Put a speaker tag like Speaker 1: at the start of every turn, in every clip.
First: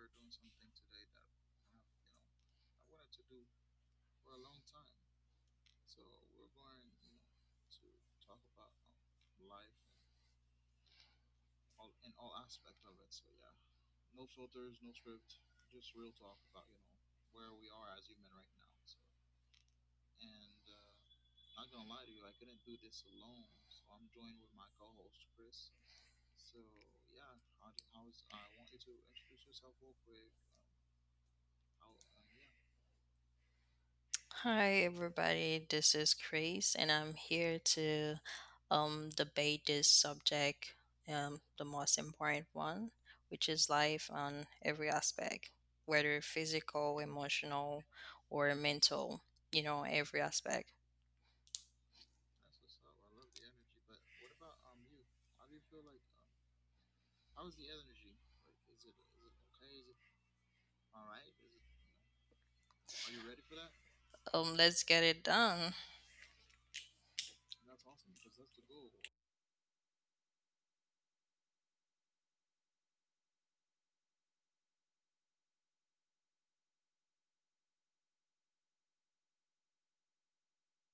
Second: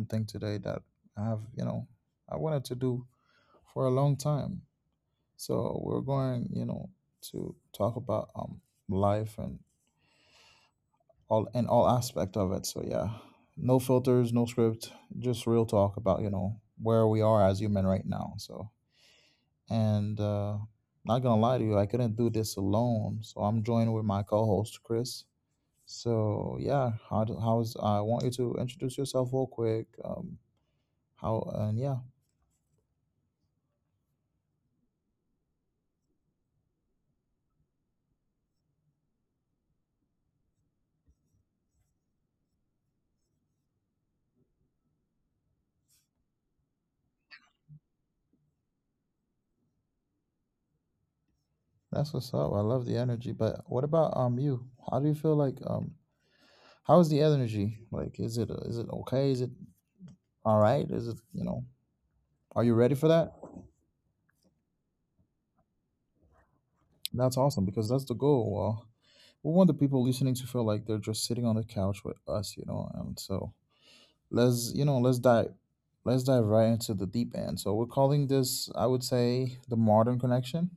Speaker 1: something today that I've, you know, I wanted to do for a long time. So we're going, to talk about life and all aspect of it. So yeah, no filters, no script, just real talk about, you know, where we are as human right now. So and not gonna lie to you, I couldn't do this alone. So I'm joined with my co-host Chris. So yeah, how's I want you to introduce yourself real quick. How and yeah,
Speaker 2: Hi, everybody. This is Chris, and I'm here to debate this subject, the most important one, which is life on every aspect, whether physical, emotional, or mental, you know, every aspect.
Speaker 1: that's what's up. I love the energy. But what about you? How do you feel like how's the energy? Like, is it okay? Is it all right? Is it Are you ready for that?
Speaker 2: Let's get it done.
Speaker 1: That's awesome because that's the goal. Well, we want the people listening to feel like they're just sitting on the couch with us, you know. And so let's you know let's dive right into the deep end. So we're calling this, I would say, the modern connection.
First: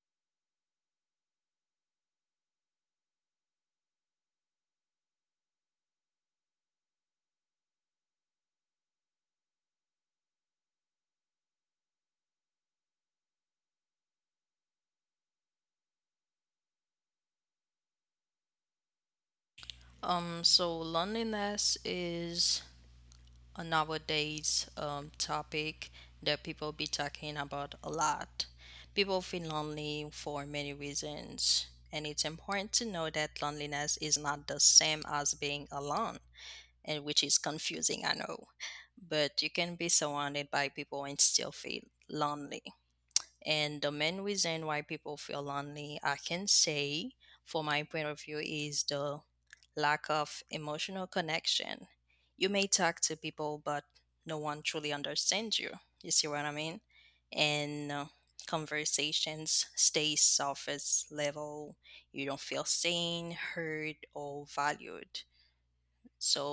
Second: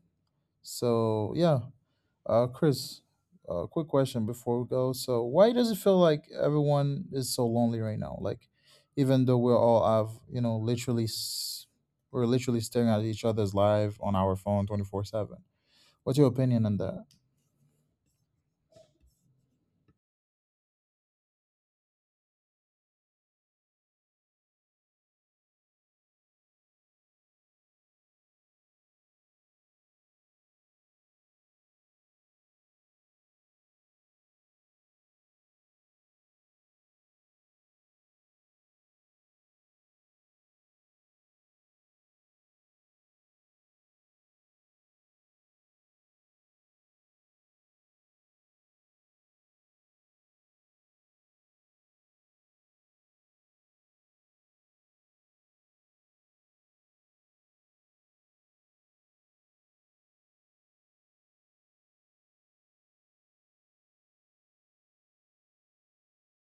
Speaker 1: So yeah, Chris, quick question before we go. So why does it feel like everyone is so lonely right now? Like, even though we're all have we're literally staring at each other's live on our phone 24/7. What's your opinion on that?
Speaker 2: So loneliness is a nowadays topic that people be talking about a lot. People feel lonely for many reasons, and it's important to know that loneliness is not the same as being alone, and which is confusing, I know. But you can be surrounded by people and still feel lonely. And the main reason why people feel lonely, I can say, for my point of view, is the lack of emotional connection. You may talk to people, but no one truly understands you. You see what I mean? And conversations stay surface level. You don't feel seen, heard, or valued. So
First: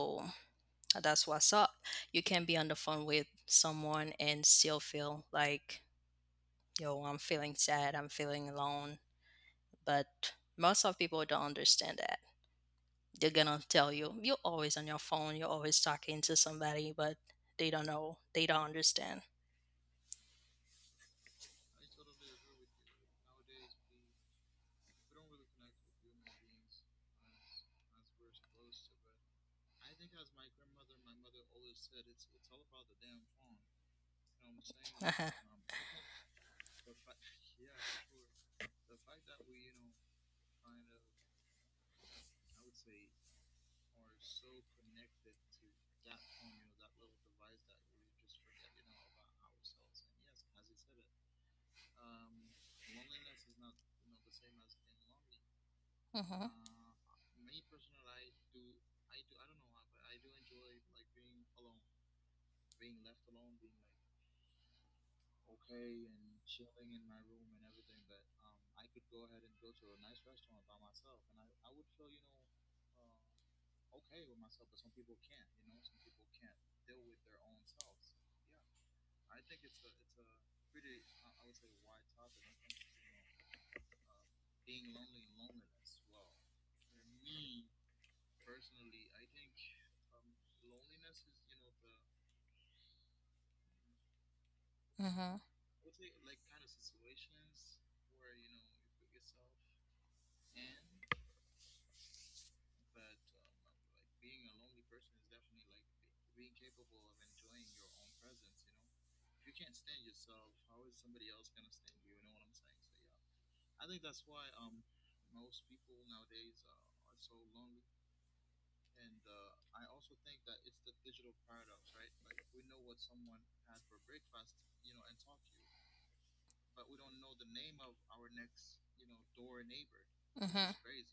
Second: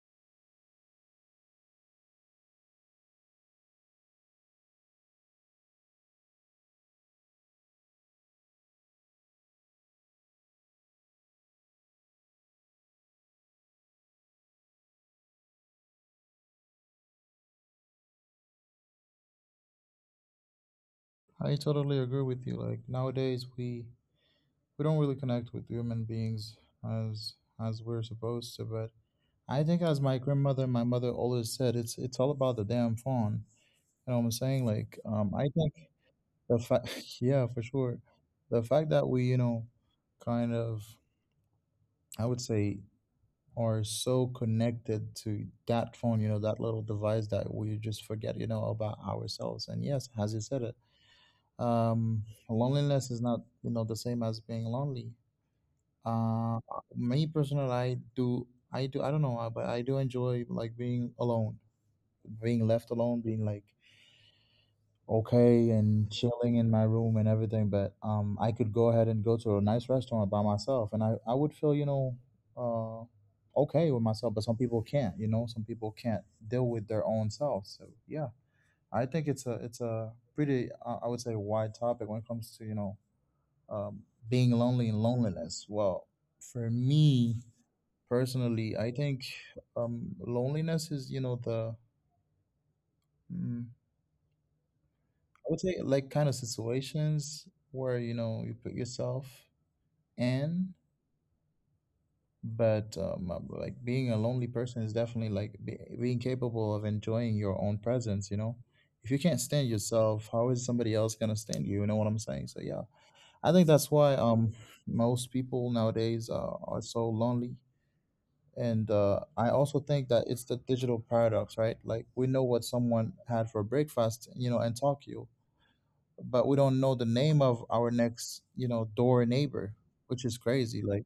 Speaker 2: that's what's up. You can be on the phone with someone and still feel like, yo, I'm feeling sad, I'm feeling alone. But most of people don't understand that. They're gonna tell you, you're always on your phone, you're always talking to somebody, but they don't know, they don't understand.
Speaker 1: I totally agree with you. Like nowadays we don't really connect with human beings as as we're supposed to, but I think as my grandmother, my mother always said, it's all about the damn phone. You know what I'm saying? Like
Speaker 2: Uh-huh.
Speaker 1: I think the fact yeah, for sure, the fact that we, you know, kind of, I would say, are so connected to that phone, you know, that little device, that we just forget, you know, about ourselves. And yes, as you said it, um loneliness is not, you know, the same as being lonely.
Speaker 2: Mm-hmm.
Speaker 1: Uh, Me personal, I don't know, but I do enjoy like being alone, being left alone, being like okay and chilling in my room and everything. But I could go ahead and go to a nice restaurant by myself, and I would feel, you know, okay with myself. But some people can't, you know, some people can't deal with their own selves. So yeah, I think it's a pretty, I would say, wide topic when it comes to, you know, um, being lonely and loneliness. Well, for me personally, I think loneliness is, you know, the I
Speaker 2: Mm-hmm.
Speaker 1: would say like kind of situations where, you know, you put yourself in, but like being a lonely person is definitely like be being capable of enjoying your own presence, you know. If you can't stand yourself, how is somebody else gonna stand you? You know what I'm saying? So yeah, I think that's why most people nowadays are so lonely. And I also think that it's the digital paradox, right? Like we know what someone had for breakfast, you know, in Tokyo, but we don't know the name of our next, you know, door neighbor, which is
Speaker 2: Mm-hmm.
Speaker 1: crazy. Like,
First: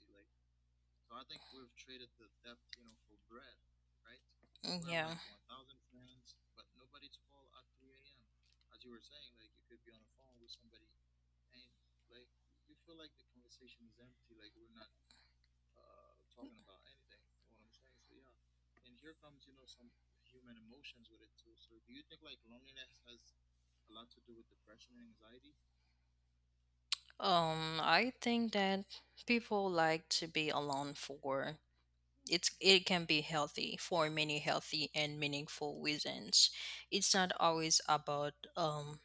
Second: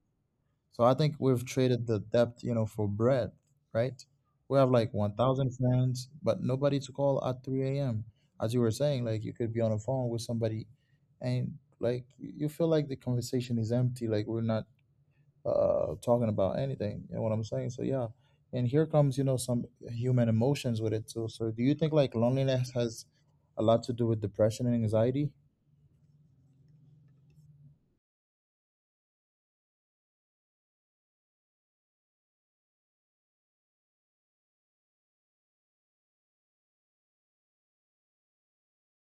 Speaker 1: so I think we've traded the depth, you know, for breadth, right? We have like
Speaker 2: Yeah.
Speaker 1: 1,000 friends, but nobody to call at 3 a.m. As you were saying, like you could be on a phone with somebody and like you feel like the conversation is empty, like we're not talking about anything. You know what I'm saying? So yeah, and here comes, you know, some human emotions with it too. So do you think like loneliness has a lot to do with depression and anxiety?
Speaker 2: I think that people like to be alone for it can be healthy for many healthy and meaningful reasons. It's not always about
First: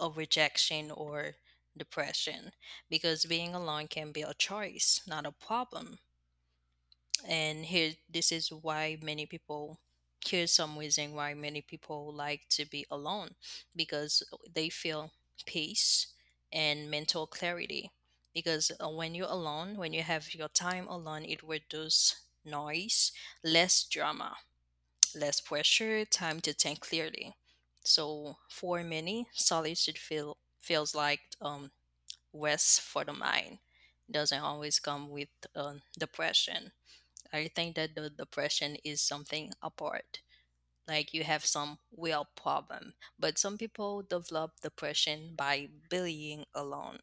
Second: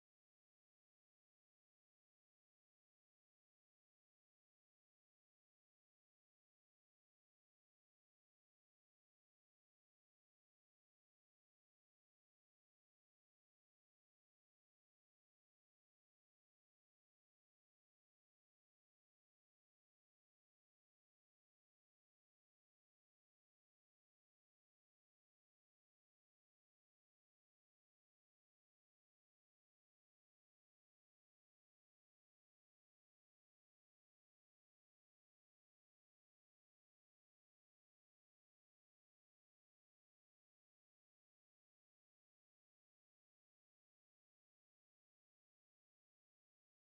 Speaker 2: a rejection or depression, because being alone can be a choice, not a problem. And here, this is why many people, here's some reason why many people like to be alone, because they feel peace and mental clarity, because when you're alone, when you have your time alone, it reduces noise, less drama, less pressure, time to think clearly. So for many, solitude feels like rest for the mind, doesn't always come with depression. I think that the depression is something apart. Like, you have some real problem, but some people develop depression by bullying alone.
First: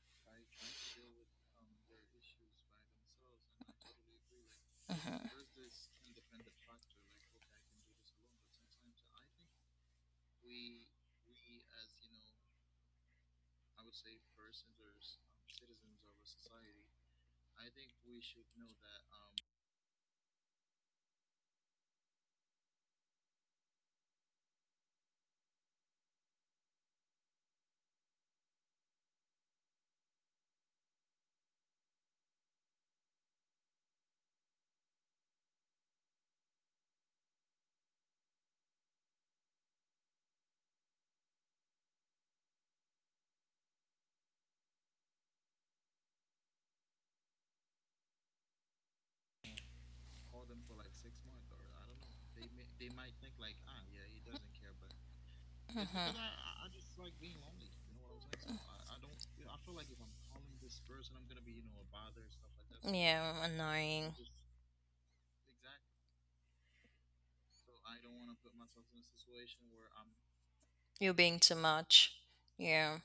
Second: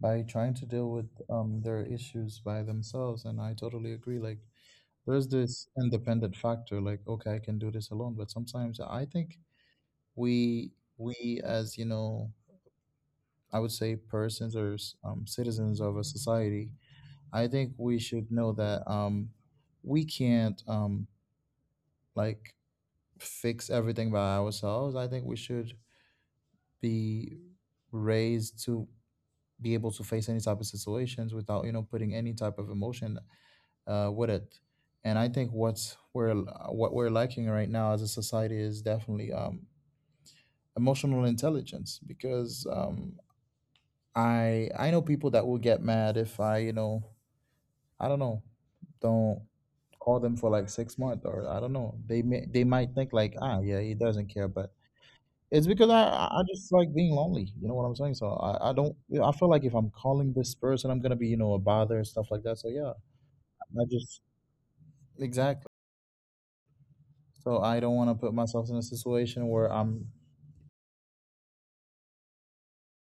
Speaker 1: By trying to deal with their issues by themselves. And I totally agree. Like, there's
Speaker 2: Hmm.
Speaker 1: this independent factor like okay I can do this alone, but sometimes I think we we as, you know, I would say persons or citizens of a society, I think we should know that we can't like fix everything by ourselves. I think we should be raised to be able to face any type of situations without, you know, putting any type of emotion with it. And I think what we're lacking right now as a society is definitely emotional intelligence, because I know people that will get mad if I, you know, I don't know, don't call them for like 6 months, or I don't know, they might think like, ah yeah, he doesn't care. But it's because I
Speaker 2: Hmm.
Speaker 1: I I just like being lonely, you know what I'm saying. So I don't, you know, I feel like if I'm calling this person, I'm gonna be, you know, a bother and stuff like that. So yeah,
Speaker 2: Yeah,
Speaker 1: I
Speaker 2: annoying.
Speaker 1: just exactly. So I don't want to put myself in a situation where I'm
Speaker 2: You're being too much. Yeah,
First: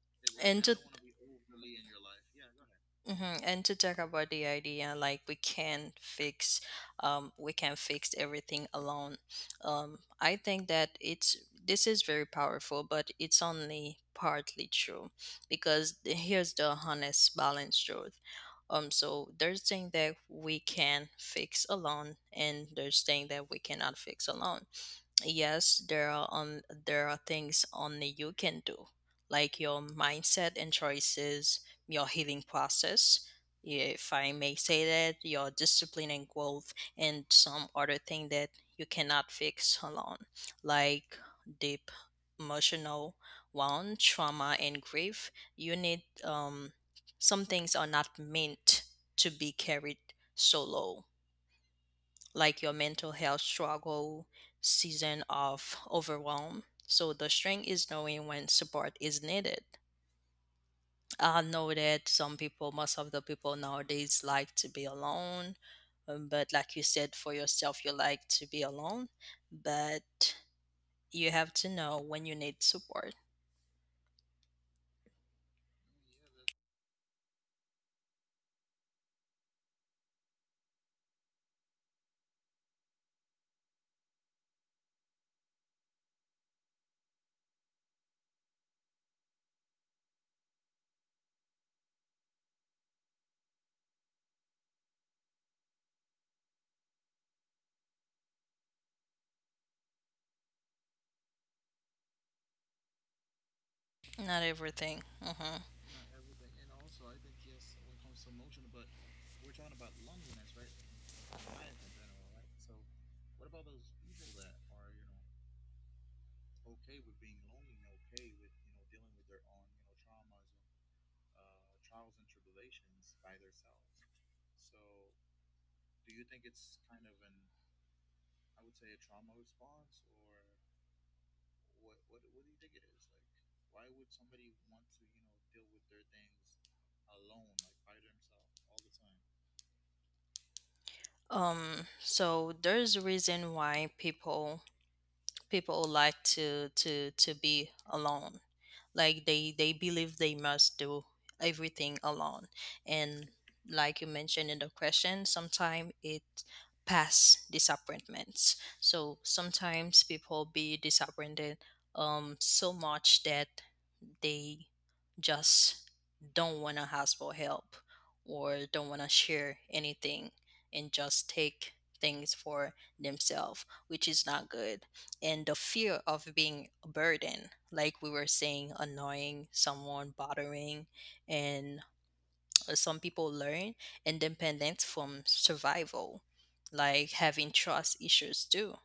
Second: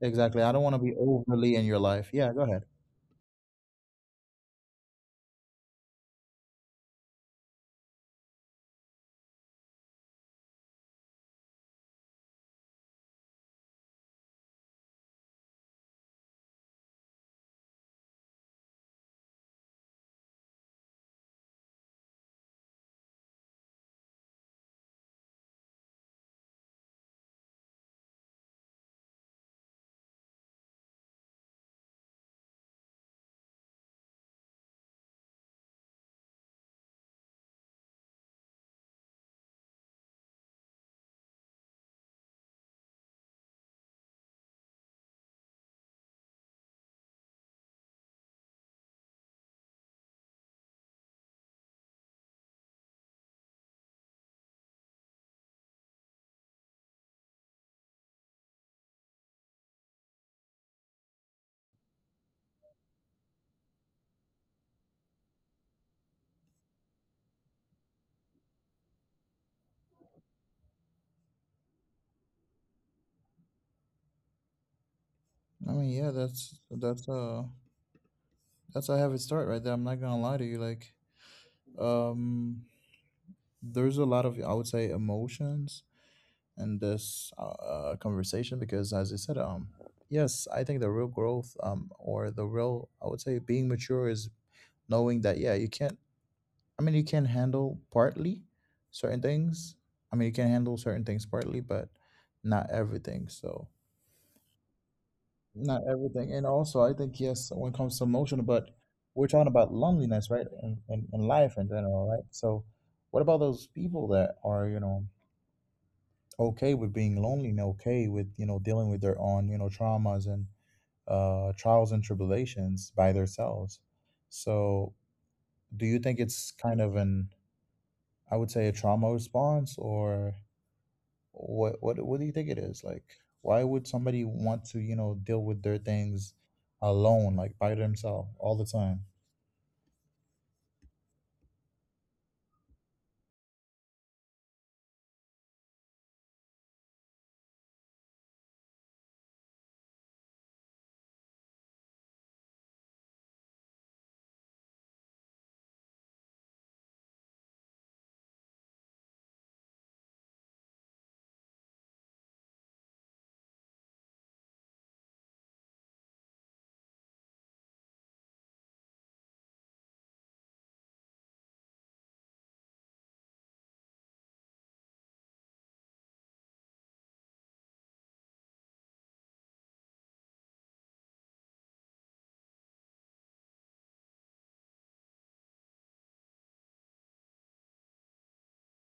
Speaker 1: exactly. I don't
Speaker 2: and
Speaker 1: want
Speaker 2: to
Speaker 1: to be overly in your life. Yeah, go ahead.
Speaker 2: Mm-hmm. And to talk about the idea, like we can fix everything alone. I think that it's this is very powerful, but it's only partly true because here's the honest, balanced truth. So there's things that we can fix alone, and there's things that we cannot fix alone. Yes, there are things only you can do, like your mindset and choices, your healing process, if I may say that, your discipline and growth. And some other thing that you cannot fix alone, like deep emotional wound, trauma, and grief. You need some things are not meant to be carried solo, like your mental health struggle, season of overwhelm. So the strength is knowing when support is needed. I know that some people, most of the people nowadays, like to be alone. But like you said, for yourself, you like to be alone. But you have to know when you need support.
Speaker 1: I mean, yeah, that's a heavy start right there. I'm not gonna lie to you. Like, um, there's a lot of, I would say, emotions in this conversation because, as I said, yes, I think the real growth, or the real, I would say, being mature is knowing that yeah, you can't, I mean, you can handle partly certain things. I mean, you can handle certain things partly, but not everything. So,
Speaker 2: Not everything. Hmm.
Speaker 1: not everything. And also, I think, yes, when it comes to emotional, but we're talking about loneliness, right? And in life in general, right? So, what about those people that are, you know, okay with being lonely and okay with, you know, dealing with their own, you know, traumas and trials and tribulations by themselves? So, do you think it's kind of an, I would say, a trauma response? Or what do you think it is? Like why would somebody want to, you know, deal with their things alone, like by themselves, all the time?
Speaker 2: So there's a reason why people, people like to be alone, like they believe they must do everything alone. And like you mentioned in the question, sometimes it, pass disappointments. So sometimes people be disappointed so much that they just don't want to ask for help or don't want to share anything, and just take things for themselves, which is not good. And the fear of being a burden, like we were saying, annoying someone, bothering. And some people learn independence from survival, like having trust issues too,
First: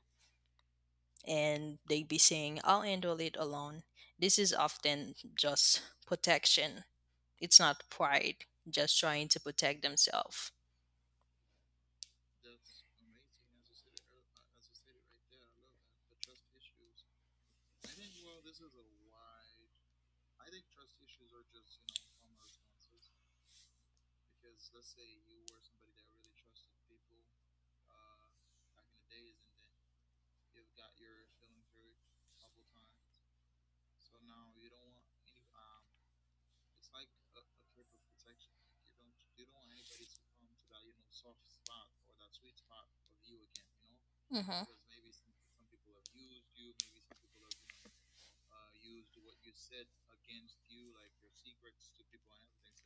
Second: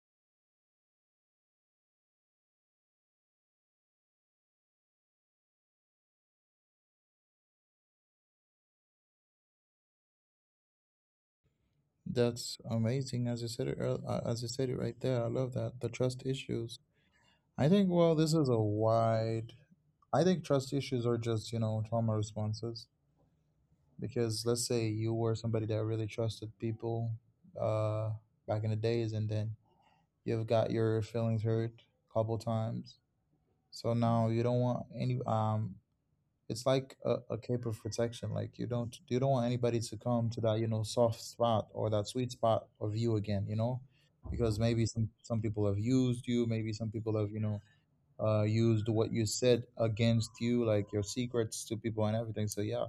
Speaker 2: and they be saying, I'll handle it alone. This is often just protection, it's not pride, just trying to protect themselves.
Speaker 1: That's amazing, as you said it as you said it right there, I love that. The trust issues, I think, well, this is a wide, I think trust issues are just, you know, trauma responses. Because let's say you were somebody that really trusted people uh back in the days, and then you've got your feelings hurt a couple times, so now you don't want any it's like a cape of protection. Like you don't want anybody to come to that, you know, soft spot or that sweet spot of you again. You know, because
Speaker 2: Mm-hmm.
Speaker 1: maybe some people have used you. Maybe some people have, you know, used what you said against you, like your secrets to people and everything. So yeah,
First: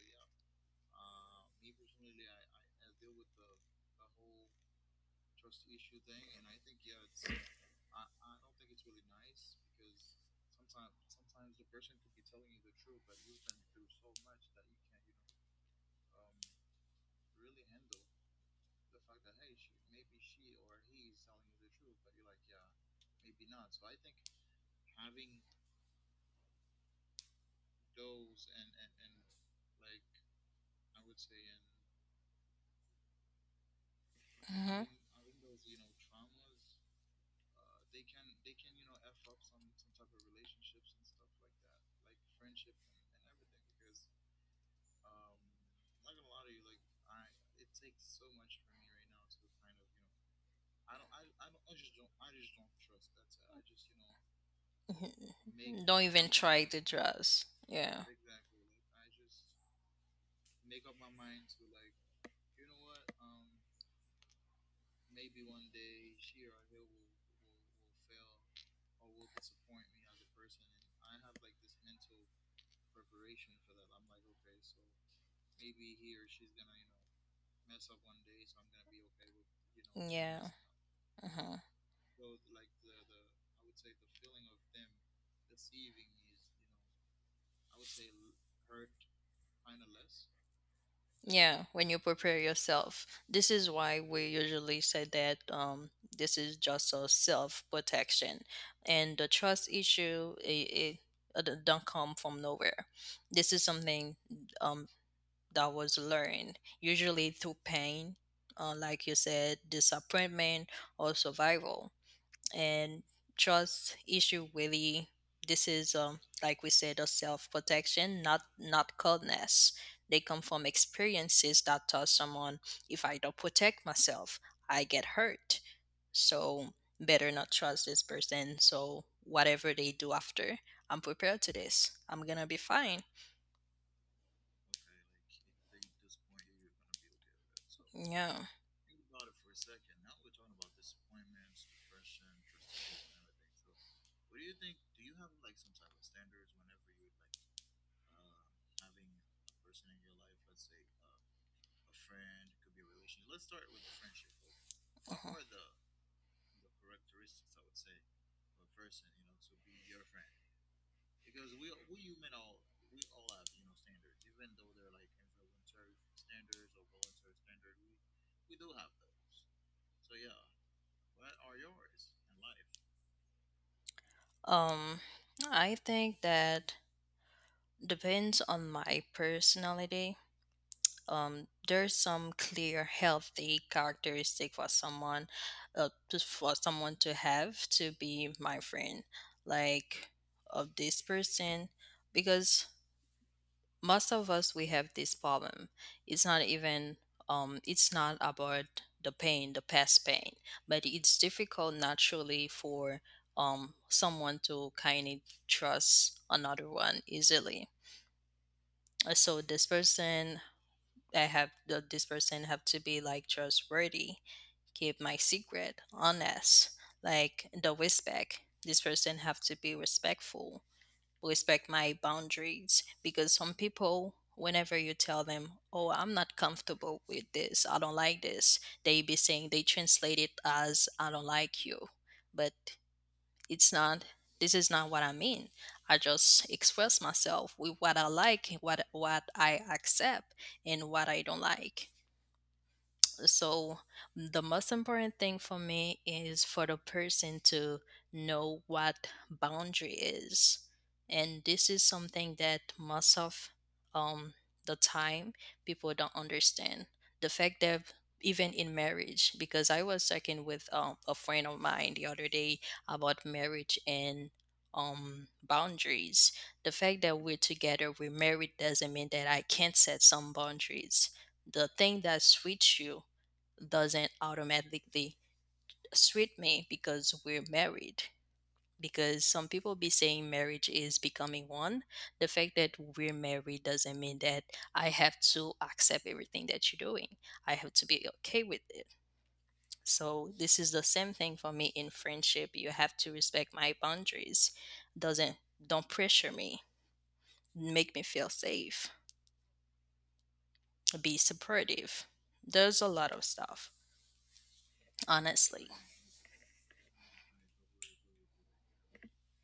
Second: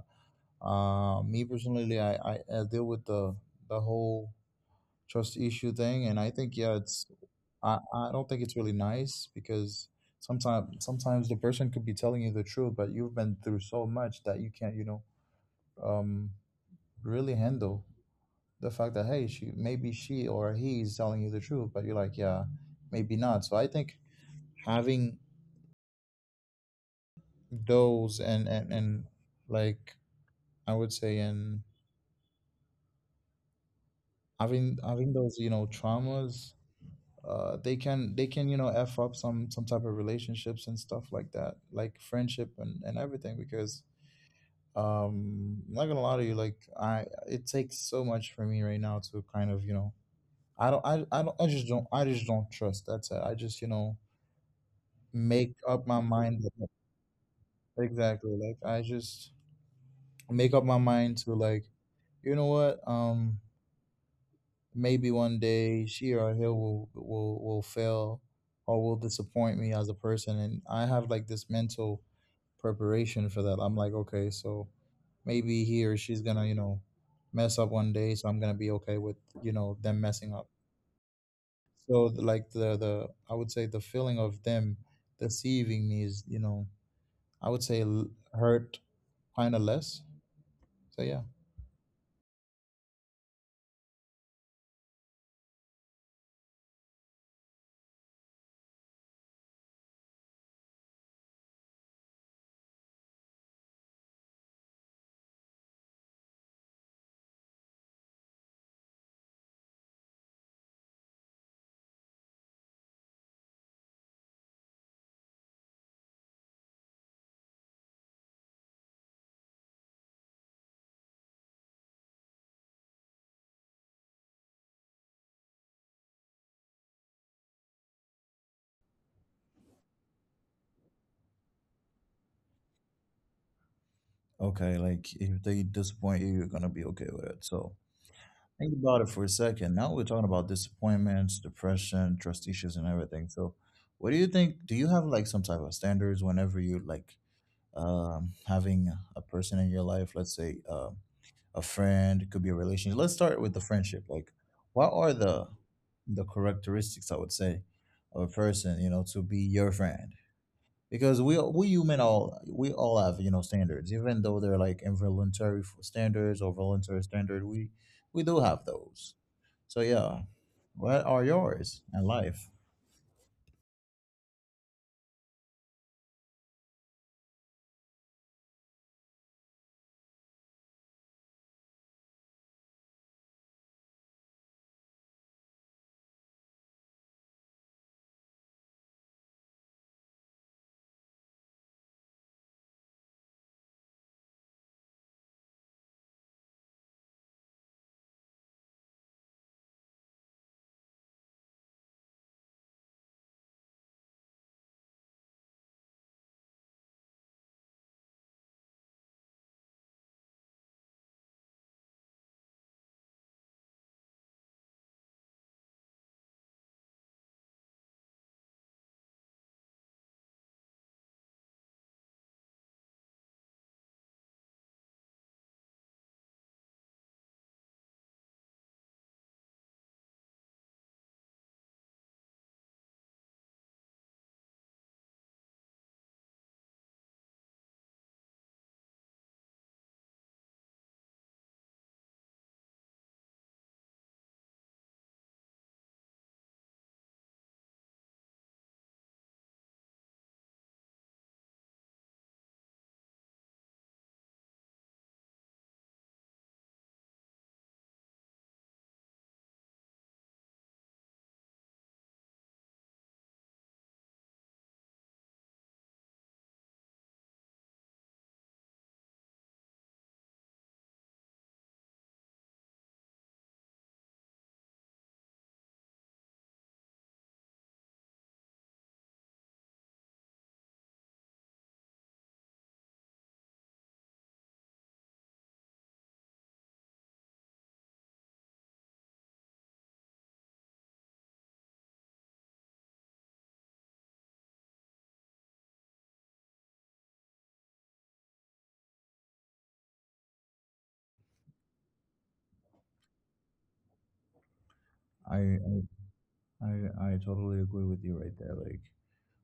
Speaker 1: me personally, I deal with the whole trust issue thing. And I think yeah, it's I don't think it's really nice because sometimes the person could be telling you the truth, but you've been through so much that you can't, you know, um really handle the fact that, hey, she or he is telling you the truth, but you're like, yeah, maybe not. So I think having those and like I would say, and
Speaker 2: Mm-hmm.
Speaker 1: having those, you know, traumas, they can, you know, f up some type of relationships and stuff like that, like friendship and everything. Because I'm not gonna lie to you, like I, it takes so much for me right now to kind of, you know, I just don't trust. That's it. I just, you know, make
Speaker 2: Make,
Speaker 1: up my
Speaker 2: don't even
Speaker 1: mind
Speaker 2: try
Speaker 1: that-
Speaker 2: to dress. Yeah.
Speaker 1: exactly, like I just make up my mind to like, you know what, maybe one day she or he will fail or will disappoint me as a person, and I have like this mental preparation for that. I'm like, okay, so maybe he or she's gonna, you know, mess up one day, so I'm gonna be okay with, you know, them messing
Speaker 2: Yeah.
Speaker 1: up.
Speaker 2: Uh-huh.
Speaker 1: So like the, I would say, the feeling of them deceiving me is, you know, I would say hurt kind of less. So yeah.
Speaker 2: Yeah, when you prepare yourself. This is why we usually say that this is just a self protection. And the trust issue, it don't come from nowhere. This is something um, that was learned, usually through pain, like you said, disappointment, or survival. And trust issue, really, this is like we said, a self protection, not, not coldness. They come from experiences that taught someone, if I don't protect myself, I get hurt. So better not trust this person, so whatever they do after, I'm prepared to this, I'm gonna be fine.
Speaker 1: Okay, like if they disappoint you, you're gonna be okay with it. So
Speaker 2: Yeah.
Speaker 1: think about it for a second. Now we're talking about disappointments, depression, trust issues, and everything. So, what do you think? Do you have like some type of standards whenever you like, having a person in your life? Let's say a friend, it could be a relationship. Let's start with the friendship. Like, what are
Speaker 2: Mhm.
Speaker 1: the characteristics I would say of a person, you know, to be your friend? Because we human, all we all have, you know, standards, even though they're like involuntary standards or voluntary standard. We do have those. So yeah, what are yours and life?
Speaker 2: um I think that Depends on my personality. There's some clear healthy characteristic for someone, for someone to have to be my friend, like of this person, because most of us we have this problem. It's not even it's not about the pain, the past pain, but it's difficult naturally for someone to kind of trust another one easily. So this person, I have this person have to be like trustworthy, keep my secret, honest, like the respect. This person have to be respectful, respect my boundaries, because some people, whenever you tell them, oh, I'm not comfortable with this, I don't like this, they be saying, they translate it as, I don't like you. But it's not, this is not what I mean. I just express myself with what I like, what I accept, and what I don't like. So the most important thing for me is for the person to know what boundary is. And this is something that most of um, the time people don't understand. The fact that even in marriage, because I was talking with a friend of mine the other day about marriage and boundaries. The fact that we're together, we're married, doesn't mean that I can't set some boundaries. The thing that suits you doesn't automatically treat me because we're married. Because some people be saying marriage is becoming one. The fact that we're married doesn't mean that I have to accept everything that you're doing. I have to be okay with it. So this is the same thing for me in friendship. You have to respect my boundaries. Doesn't Don't pressure me. Make me feel safe. Be supportive. There's a lot of stuff,
Speaker 1: I,
Speaker 2: honestly.
Speaker 1: I I I totally agree with you right there. Like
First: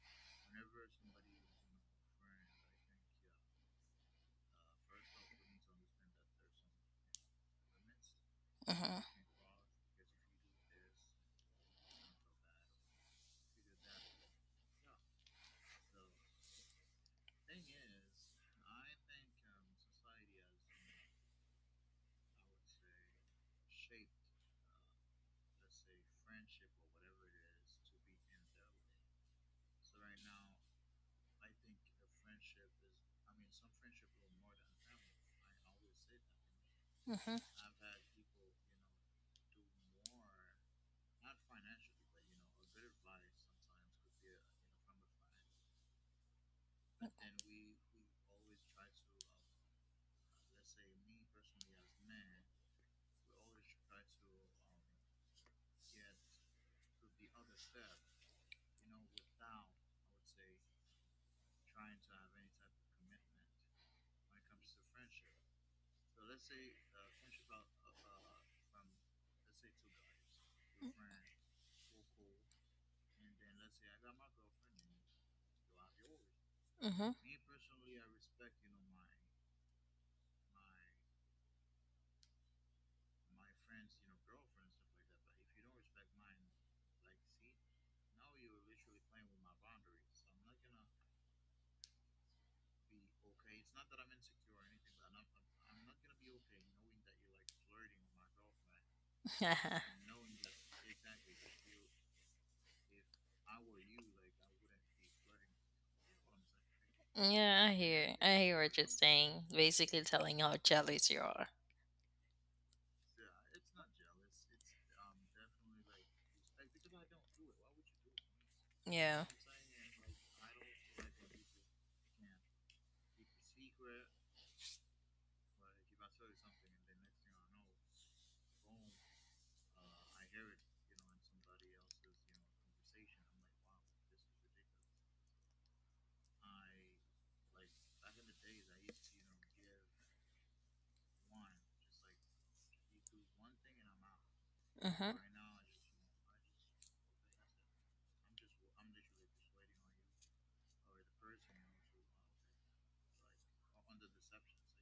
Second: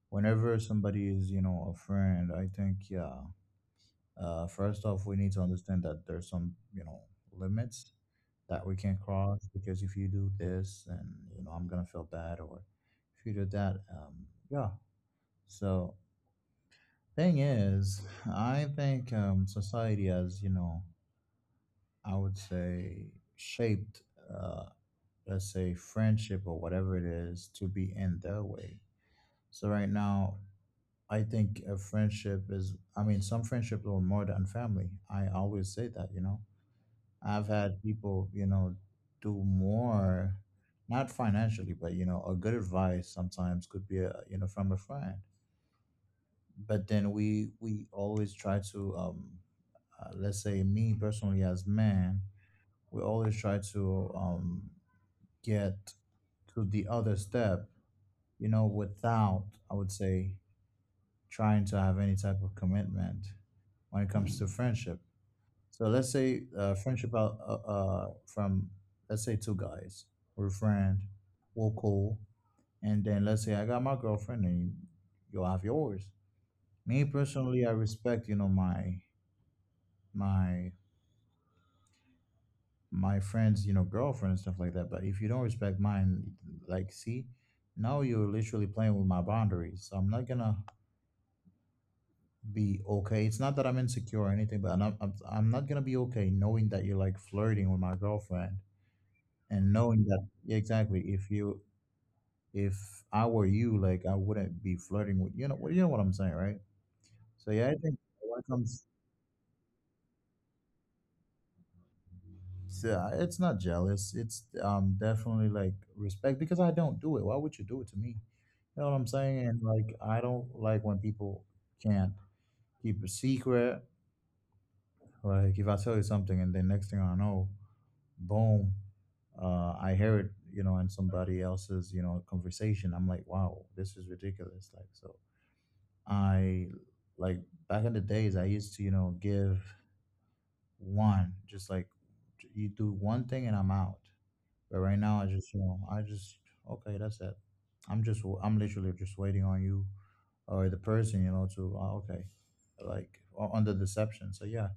Speaker 1: whenever somebody is, you know, a friend, I think yeah. First off, we need to understand that there's some, you know, limits that we
Speaker 2: Hmm.
Speaker 1: can't cross because if you do this, and you know, I'm gonna feel bad, or if you do that, yeah. So, thing is, I think society has, you know, I would say shaped, uh, let's say, friendship or whatever it is to be in their way. So right now, I think a friendship is, I mean, some friendships are more than family. I always say that, you know.
Speaker 2: Hmm.
Speaker 1: I've had people, you know, do more, not financially, but, you know, a good advice sometimes could be, a, you know, from a friend. But then we always try to let's say, me personally as man, we always try to, get to the other step, you know, without, I would say, trying to have any type of commitment when it comes to friendship. So let's say, friendship out, from, let's say, two guys. We're friend, we're cool. And then let's say I got my girlfriend and you'll have yours.
Speaker 2: Mm-hmm.
Speaker 1: Me personally, I respect, you know, my my friend's, you know, girlfriend and stuff like that. But if you don't respect mine, like, see, now you're literally playing with my boundaries. So I'm not gonna be okay. It's not that I'm insecure or anything, but I'm not gonna be okay knowing that you're like flirting with my girlfriend and knowing that, yeah, exactly. If I were you, like, I wouldn't be flirting with, you know what, you know what I'm saying, right? So
Speaker 2: Yeah, I
Speaker 1: yeah, I think
Speaker 2: hear. I
Speaker 1: when it
Speaker 2: hear what you're
Speaker 1: comes,
Speaker 2: saying. Basically, telling how jealous you are.
Speaker 1: so it's not jealous, it's definitely like respect, because I don't do it, why would you do it to me? You know what I'm
Speaker 2: Yeah.
Speaker 1: saying? And like, I don't like when people can't keep a secret. Like, if I tell you something and then next thing I know, boom, I hear it, you know, in somebody else's, you know, conversation. I'm like, wow, this is ridiculous. Like, so I, like, back in the days, I used to, you know, give one, just like, you do one thing and I'm out. But right
Speaker 2: Mm-hmm.
Speaker 1: now, I just, you know, I just, okay, that's it. I'm just, I'm literally just waiting on you or the person, you know, to, okay, like, on the deception. So yeah,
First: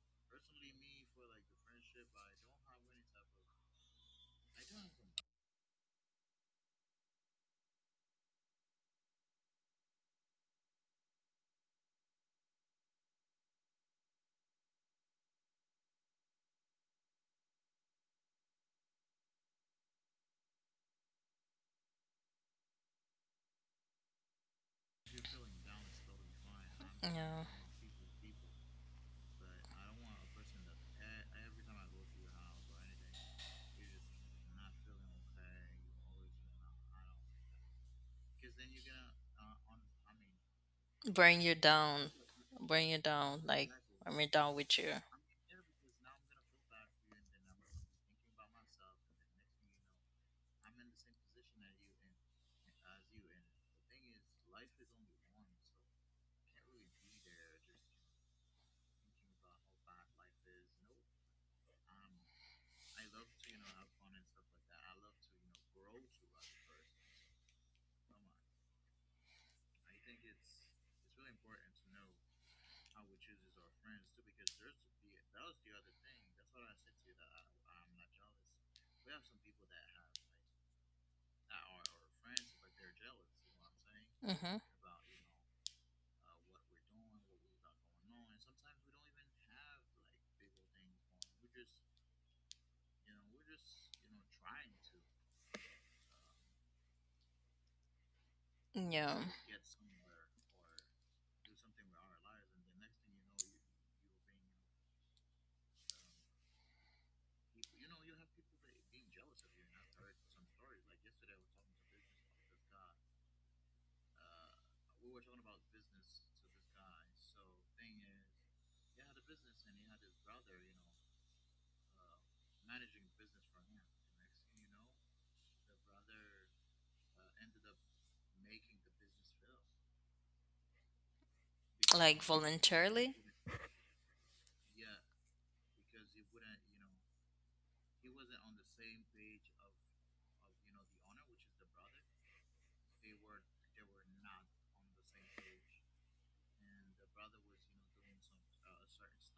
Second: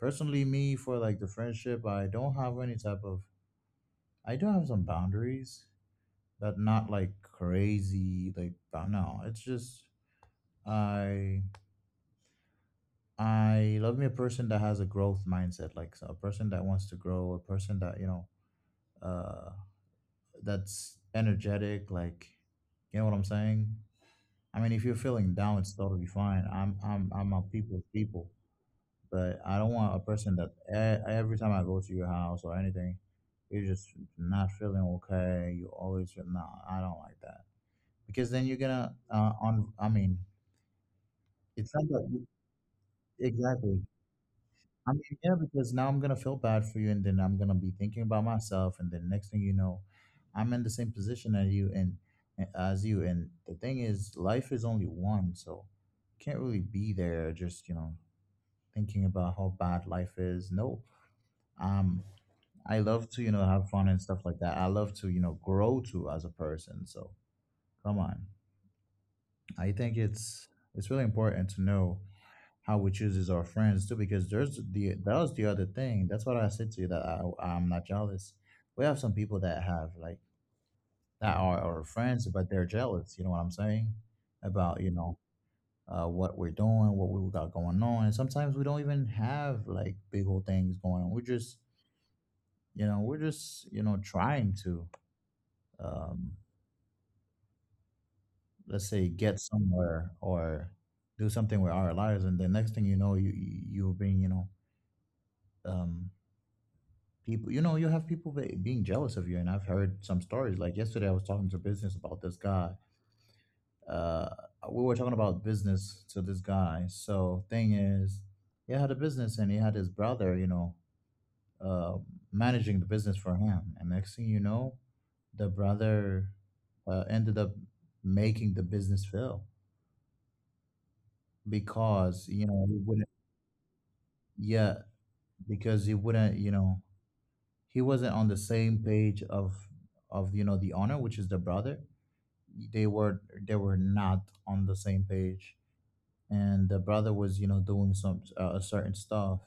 Speaker 1: personally me, for like the friendship, I don't have any type of, I do have some boundaries, but not like crazy, like no, it's just, i I love me a person that has a growth mindset. Like, so a person that wants to grow, a person that, you know, uh, that's energetic. Like, you know what I'm saying? I mean, if you're feeling down, it's totally fine. I'm a
Speaker 2: Yeah.
Speaker 1: people's people, but I don't want a person that, every time I go to your house or anything, you're just not feeling okay. You always feel no. I don't like that because then you're gonna on. I mean,
Speaker 2: Bring you
Speaker 1: it's not that,
Speaker 2: down. Bring you down. Like,
Speaker 1: exactly.
Speaker 2: bring me down with
Speaker 1: I mean,
Speaker 2: you.
Speaker 1: yeah, because now I'm gonna feel bad for you, and then I'm gonna be thinking about myself, and then next thing you know, I'm in the same position as you, and eh, as you. And the thing is, life is only one, so can't really be there just, you know, thinking about how bad life is. No, um, I love to, you know, have fun and stuff like that. I love to, you know, grow too as a person. So come on, I think it's really important to know how we chooses our friends too, because there's the, that was the other thing, that's what I said to you, that I'm not jealous. We have some people that have like, that are our friends, but they're jealous, you know what I'm saying,
Speaker 2: Mm-hmm.
Speaker 1: about, you know, what we're doing, what we got going on. And sometimes we don't even have like big old things going on, we're just, you know, we're just, you know, trying to, um let's say,
Speaker 2: Yeah.
Speaker 1: get somewhere or do something with our lives. And the next thing you know, you're being, you know, um people, you know, you have people being jealous of you. And I've heard some stories, like yesterday I was talking to business about this guy, uh we were talking about business to this guy. So thing is, he had a business, and he had his brother, you know, uh managing the business for him. And next thing you know, the brother ended up making the business fail because,
Speaker 2: Like,
Speaker 1: you know, he wouldn't,
Speaker 2: voluntarily.
Speaker 1: yeah, because he wouldn't, you know, he wasn't on the same page of, you know, the owner, which is the brother. They were, they were not on the same page. And the brother was, you know, doing some certain stuff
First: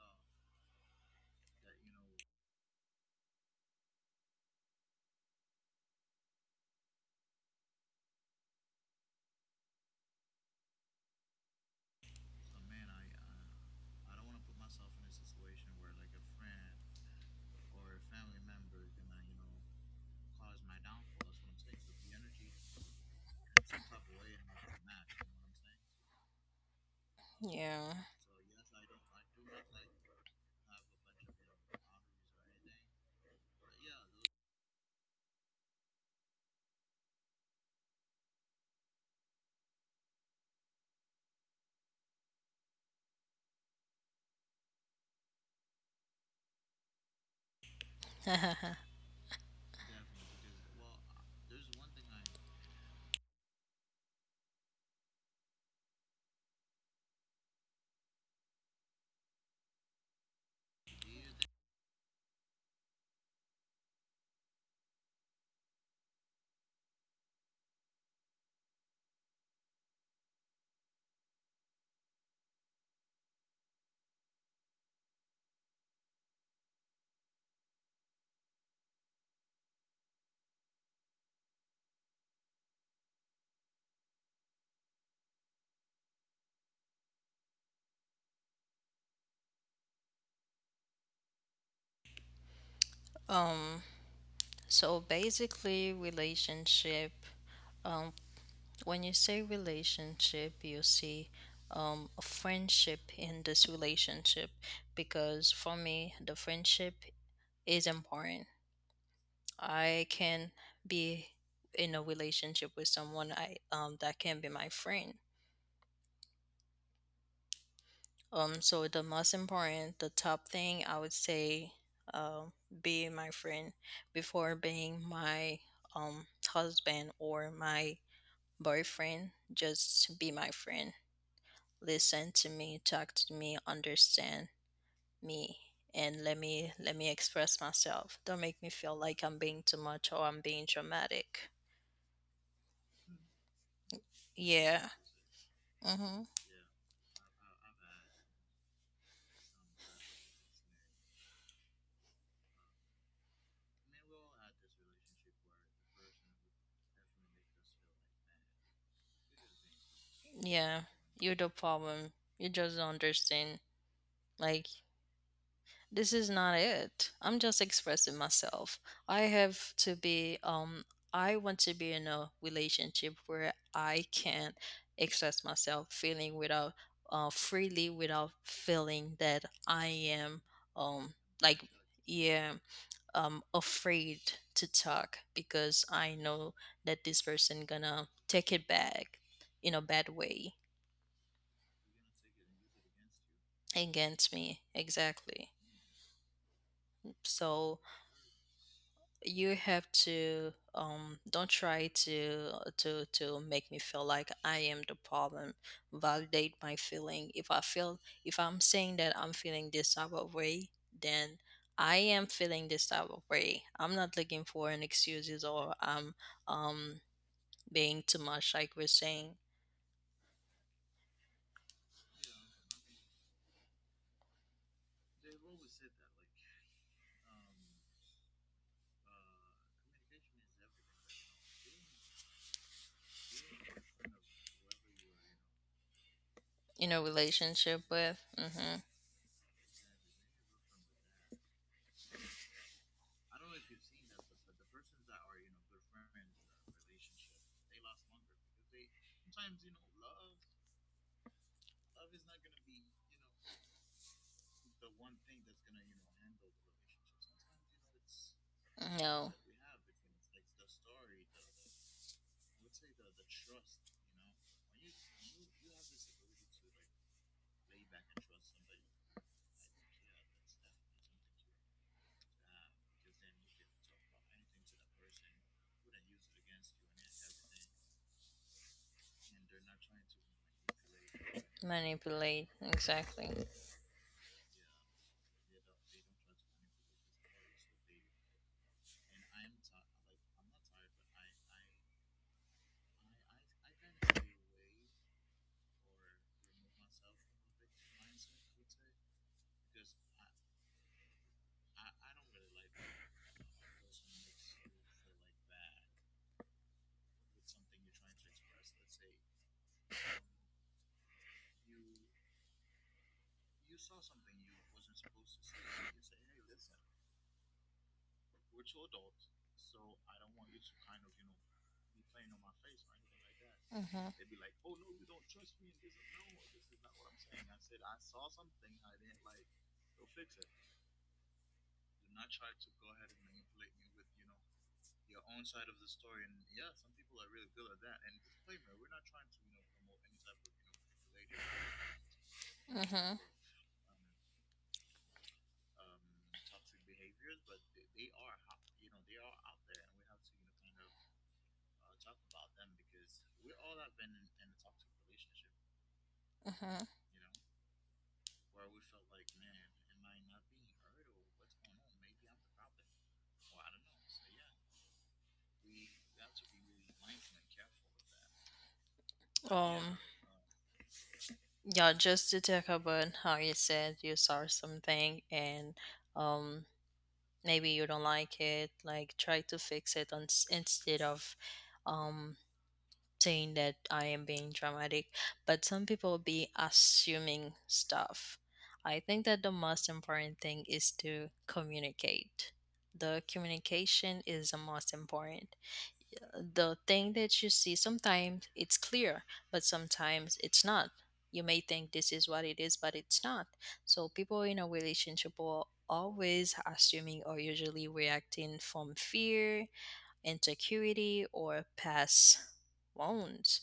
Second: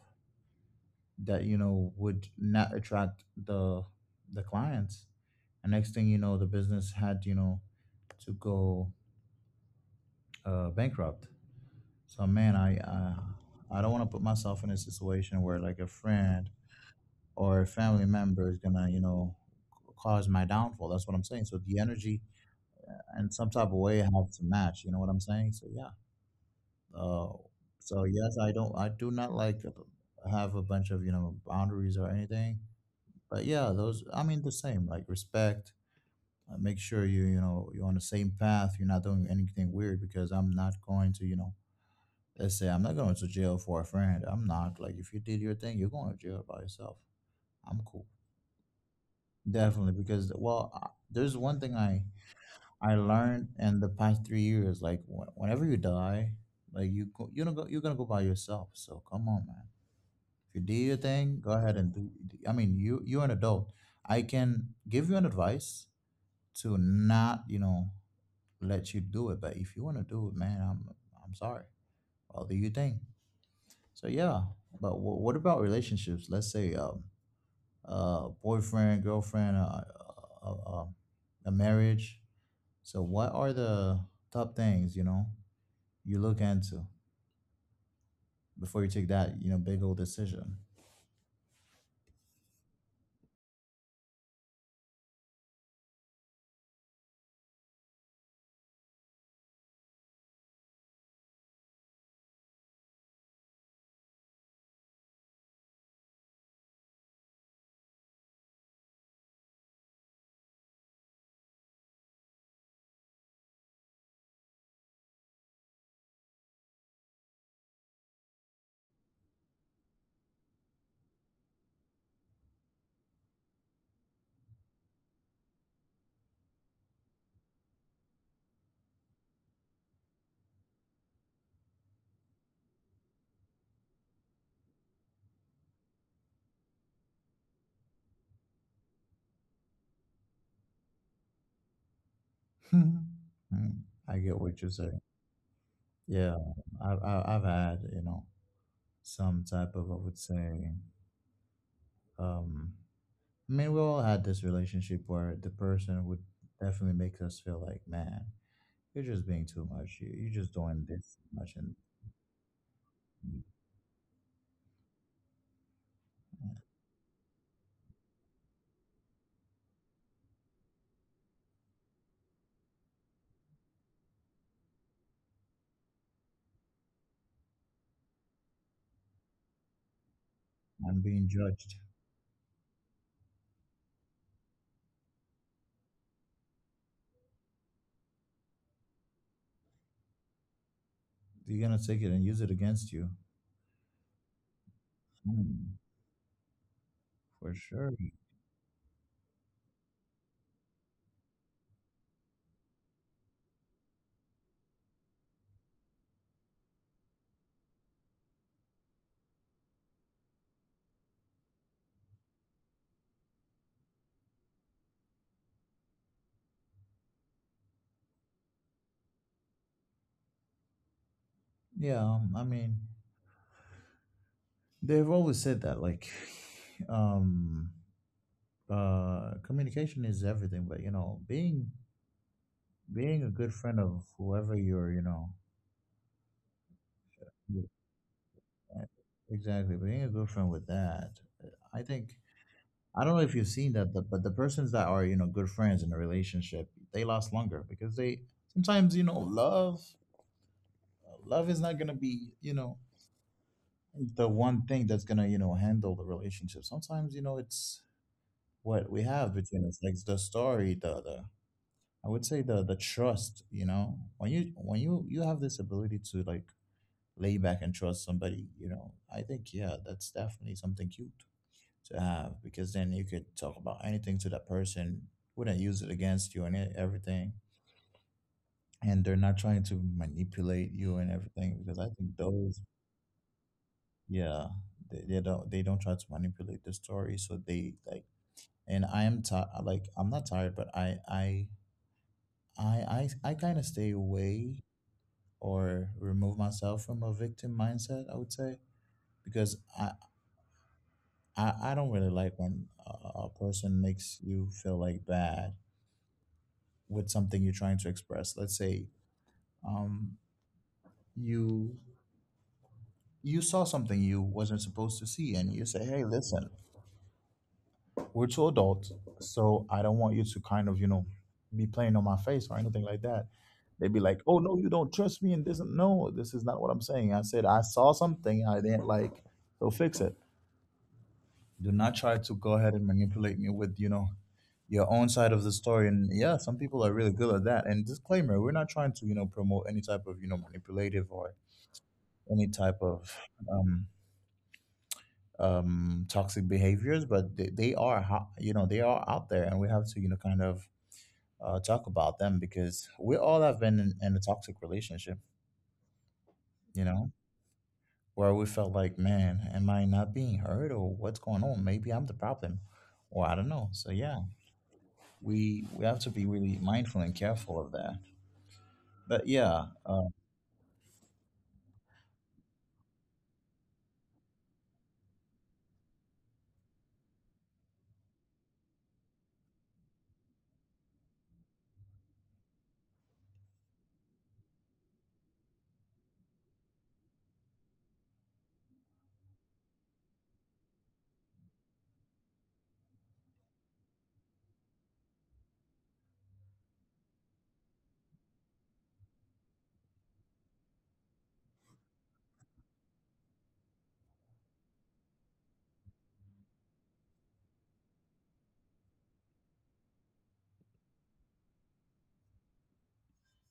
Speaker 1: that, you know, would not attract the clients. And next thing you know, the business had, you know, to go bankrupt. So man, I don't want to put myself in a situation where like a friend or a family member is gonna, you know, cause my downfall. That's what I'm saying. So the energy and some type of way have to match, you know what I'm saying? So yeah. Uh,
Speaker 2: Yeah.
Speaker 1: so yes, I do not like to have a bunch of, you know, boundaries or anything. But yeah, those, I mean, the same like respect. Make sure you, you know, you're on the same path. You're not doing anything weird, because I'm not going to, you know. Let's say I'm not going to jail for a friend. I'm not, like, if you did your thing, you're going to jail by yourself. I'm cool, definitely, because well, I, there's one thing I learned in the past 3 years. Like whenever you die, like you go, you don't go, you're gonna go by yourself. So come on, man. If you do your thing, go ahead and do. I mean, you, you're an adult. I can give you an advice to not, you know, let you do it. But if you want to do it, man, I'm sorry. I'll do your thing. So yeah. But what about relationships? Let's say, boyfriend, girlfriend, uh, a marriage. So what are the top things, you know, you look into before you take that, you know, big old decision?
Speaker 2: Um. So basically, relationship, um, when you say relationship, you see a friendship in this relationship, because for me, the friendship is important. I can be in a relationship with someone I that can be my friend. So the most important, the top thing I would say, um, be my friend before being my husband or my boyfriend, just be my friend. Listen to me, talk to me, understand me, and let me express myself. Don't make me feel like I'm being too much or I'm being dramatic.
Speaker 1: Mm, I get what you
Speaker 2: Yeah.
Speaker 1: said.
Speaker 2: Mhm.
Speaker 1: Yeah, I've had, you know, some type of, I would say, um, I mean, we all had this relationship where the person would definitely make us feel like, man, you're just being too much. You're just
Speaker 2: Yeah.
Speaker 1: doing this
Speaker 2: You're
Speaker 1: too
Speaker 2: the
Speaker 1: much, and
Speaker 2: problem. You just don't understand. Like, this is not it. I'm just expressing myself. I have to be I want to be in a relationship where I can express myself feeling without freely, without feeling that I am
Speaker 1: I'm
Speaker 2: um
Speaker 1: being
Speaker 2: like,
Speaker 1: judged.
Speaker 2: yeah, afraid to talk because I know that this person gonna take it back in a bad way.
Speaker 1: You're gonna take it and use it against you.
Speaker 2: Against me, exactly.
Speaker 1: Hmm, for
Speaker 2: So
Speaker 1: sure.
Speaker 2: you have to don't try to to make me feel like I am the problem. Validate my feeling. If I feel, if I'm saying that I'm feeling this type of way, then I am feeling this type of way. I'm not looking for an excuses, or I'm um being too much, like we're saying.
Speaker 1: Yeah, I mean, they've always said that like, um, communication is everything, but, you know, being a good friend of whoever you're, you know.
Speaker 2: In a
Speaker 1: Yeah,
Speaker 2: relationship with, mm-hmm.
Speaker 1: e- exactly. Being a good friend with that, uh, I think, I don't know if you've seen that, the, but the persons that are, you know, good friends in a relationship, they last longer, because they, sometimes, you know, love is not gonna be, you know, the one thing that's gonna, you know, handle the relationship. Sometimes, you know, it's what we
Speaker 2: No.
Speaker 1: have between us, like the story, the I would say the trust. You know, when you you have this ability to like lay back and trust somebody, you know, I think, yeah, that's definitely something cute to have, because then you could talk about anything to that person, wouldn't use it against you and everything. And they're not trying to manipulate you and everything, because I think
Speaker 2: Manipulate,
Speaker 1: those,
Speaker 2: exactly.
Speaker 1: yeah, they don't, they don't try to manipulate the story. So they like, and I am tired. Like I'm not tired, but I kind of stay away or remove myself from a victim mindset. I would say, because I don't really like when a a person makes you feel like bad with something you're trying to express. Let's say um, you you saw something you wasn't supposed to see, and you say, "Hey, listen, we're two adults, so I don't want you to kind of be playing on my face or anything like that." They'd be
Speaker 2: Hmm.
Speaker 1: like, "Oh no, you don't trust me," and this and no, this is not what I'm saying. I said I saw something I didn't like, so fix it. Do not try to go ahead and manipulate me with your own side of the story. And yeah, some people are really good at that, and disclaimer, we're not trying to promote any type of manipulative or any type
Speaker 2: Mm-hmm.
Speaker 1: of um, toxic behaviors, but they are, they are out there, and we have to, kind of talk about them because we all have been in a toxic relationship,
Speaker 2: Mm-hmm.
Speaker 1: you know, where we felt like, man, am I not being heard, or what's going on? Maybe I'm the problem, or I don't know. So yeah, we have to be really mindful and careful of that. But yeah,
Speaker 2: Um, yeah, just to talk about how you said you saw something and um maybe you don't like it, like try to fix it on, instead of um saying that I am being dramatic. But some people be assuming stuff. I think that the most important thing is to communicate. The communication is the most important. The thing that you see, sometimes it's clear, but sometimes it's not. You may think this is what it is, but it's not. So people in a relationship are always assuming or usually reacting from fear, insecurity, or past wounds,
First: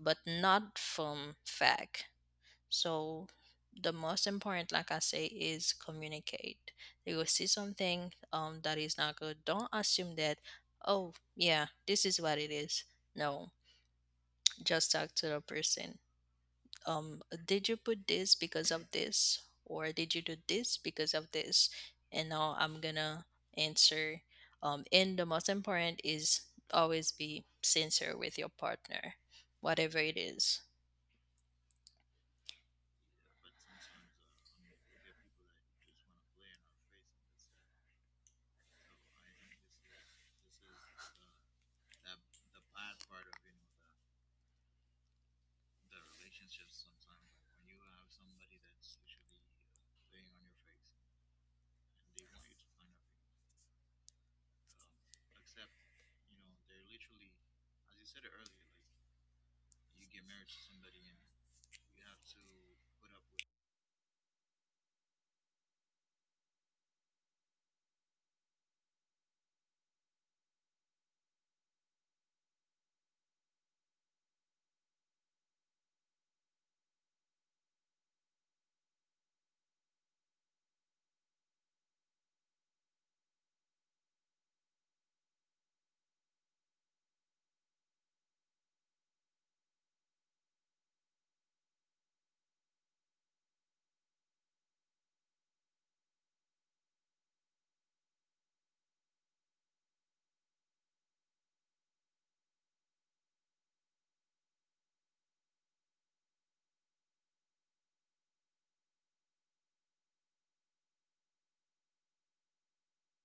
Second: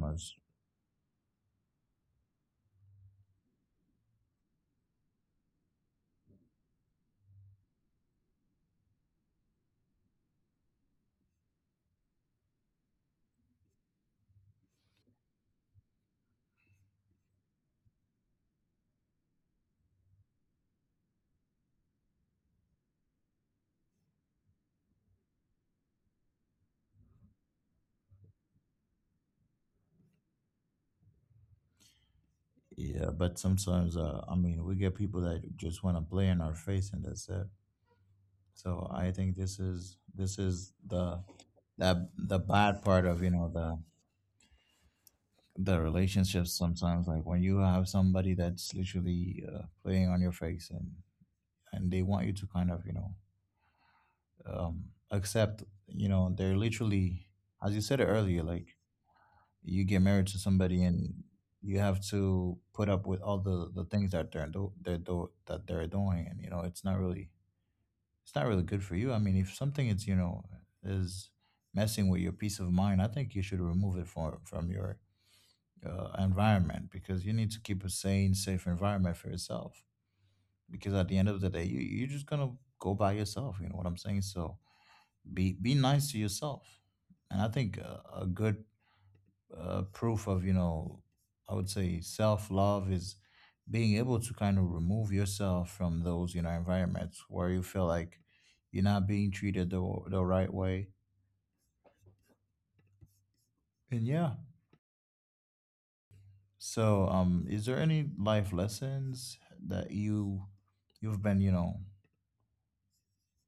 Speaker 2: but not from fact. So the most important, like I say, is communicate. You will see something that is not good. Don't assume that, oh yeah, this is what it is. No, just talk to the person. Um, did you put this because of this, or did you do this because of this? And now I'm gonna answer. And the most important is always be sincere with your partner, whatever it is.
Speaker 1: Yeah, but sometimes I mean, we get people that just want to play in our face, and that's it. So I think this is the the bad part of the relationships sometimes, like when you have somebody that's literally playing on your face, and they want you to kind of um, accept, you know, they're literally, as you said earlier, like you get married to somebody and you have to put up with all the things that that they're doing, and you know it's not really, it's not really good for you. I mean, if something is is messing with your peace of mind, I think you should remove it from your environment, because you need to keep a sane, safe environment for yourself. Because at the end of the day, you're just gonna go by yourself. You know what I'm saying? So be nice to yourself, and I think a good proof of, I would say, self love is being able to kind of remove yourself from those, you know, environments where you feel like you're not being treated the, right way. And yeah, so um, is there any life lessons that you've been, you know,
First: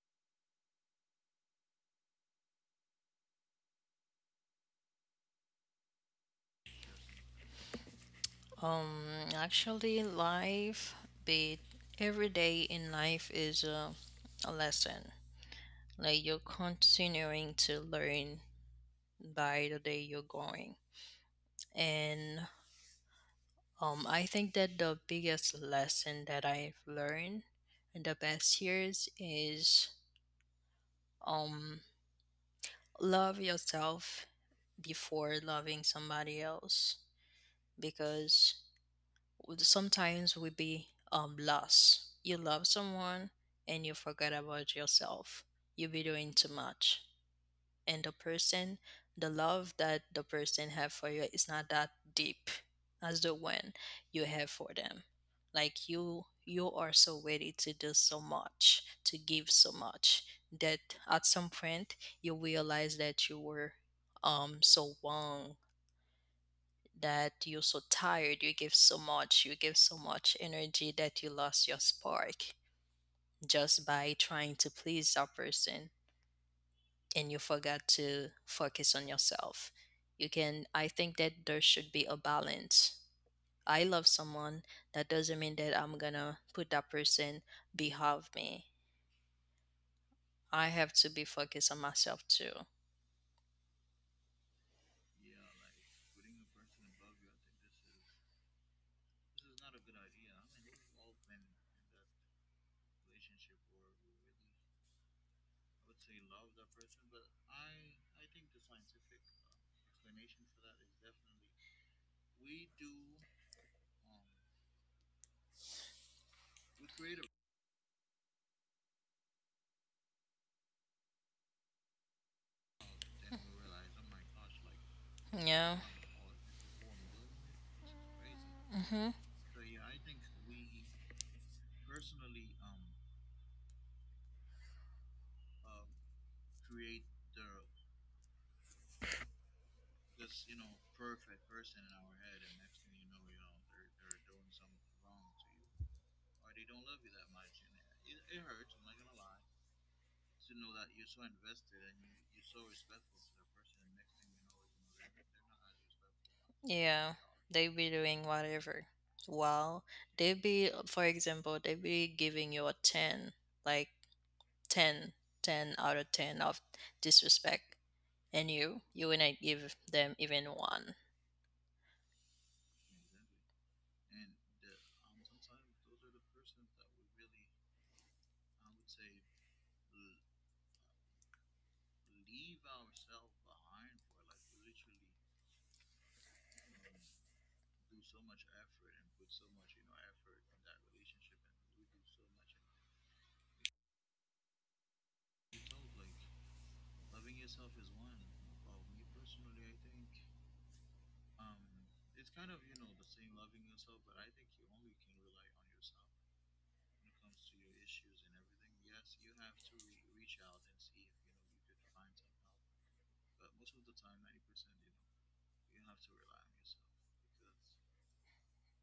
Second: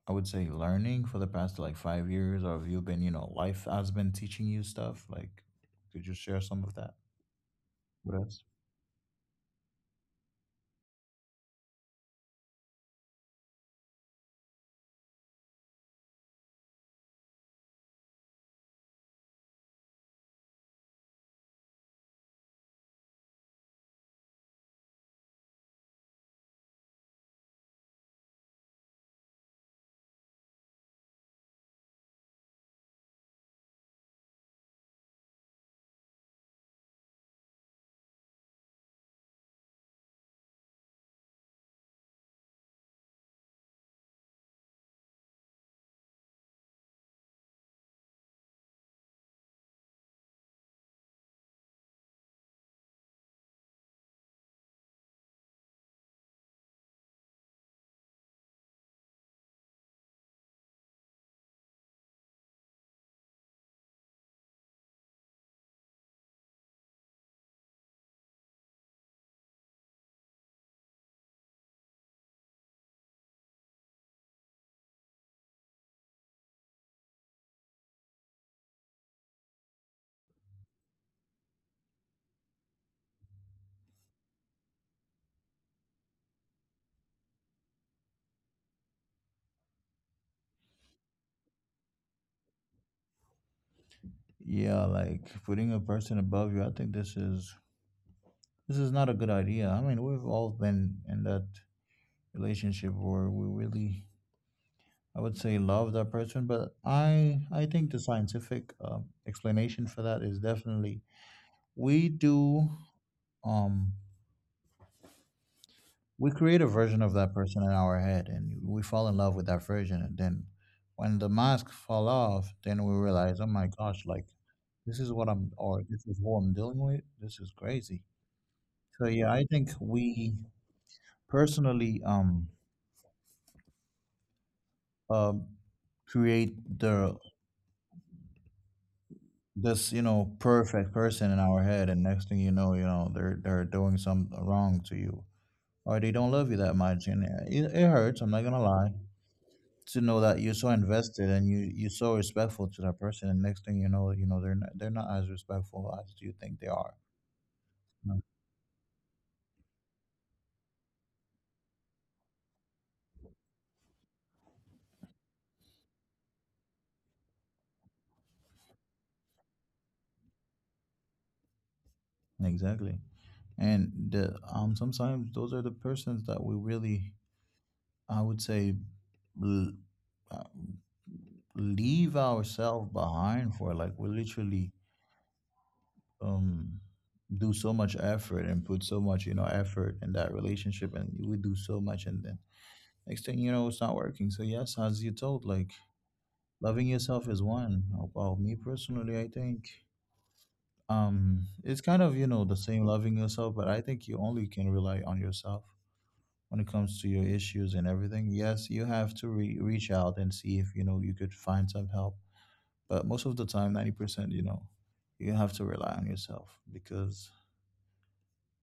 Speaker 1: I would say, learning for the past like 5 years? Or have you been, you know, life has been teaching you stuff like, could you share some of that with us?
Speaker 2: Um, Actually, life, be every day in life is a lesson. Like, you're continuing to learn by the day you're going. And I think that the biggest lesson that I've learned in the past years is um, love yourself before loving somebody else because would sometimes would be loss. You love someone and you forget about yourself. You be doing too much. And the person, the love that the person have for you is not that deep as the one you have for them. Like you are so ready to do so much, to give so much that at some point you realize that you were so wrong that you're so tired, you give so much, you give so much energy that you lost your spark just by trying to please that person and you forgot to focus on yourself. You can, I think that there should be a balance. I love someone, that doesn't mean that I'm gonna put that person behind me. I have to be focused on myself too.
Speaker 1: Yeah, like putting a person above you, I think this is not a good idea. I mean, we've all been in that relationship where we really, I would say, love that person. But I think the scientific explanation for that is definitely we do, um, we create a version of that person in our head, and we fall in love with that version, and then when the mask fall off, then we realize, oh my gosh, like this is what
Speaker 2: Yeah.
Speaker 1: I'm, or this is who I'm dealing with. This is crazy.
Speaker 2: Mm-hmm.
Speaker 1: So yeah, I think we personally, um create the, this you know, perfect person in our head. And next thing you know, you know, they're doing some wrong to you, or they don't love you that much, and it hurts. I'm not gonna lie, to know that you're so invested, and you're so respectful to that person, and next thing you know, you know, they're not as respectful as you think they
Speaker 2: Yeah.
Speaker 1: are.
Speaker 2: They be doing
Speaker 1: Mm.
Speaker 2: whatever. Well, they be, for example, they be giving you a 10, like 10, 10 out of 10 of disrespect. And you will not give them even one.
Speaker 1: Exactly. And the um, sometimes those are the persons that we really, I would say, l- uh, leave ourselves behind for, like we literally um do so much effort and put so much, you know, effort in that relationship, and you would do so much, and then next thing you know, it's not working. So yes, as you told, like loving yourself is one. Well, me personally, I think um, it's kind of, you know, the same loving yourself, but I think you only can rely on yourself when it comes to your issues and everything. Yes, you have to reach out and see if, you know, you could find some help, but most of the time 90%, you know, you have to rely on yourself, because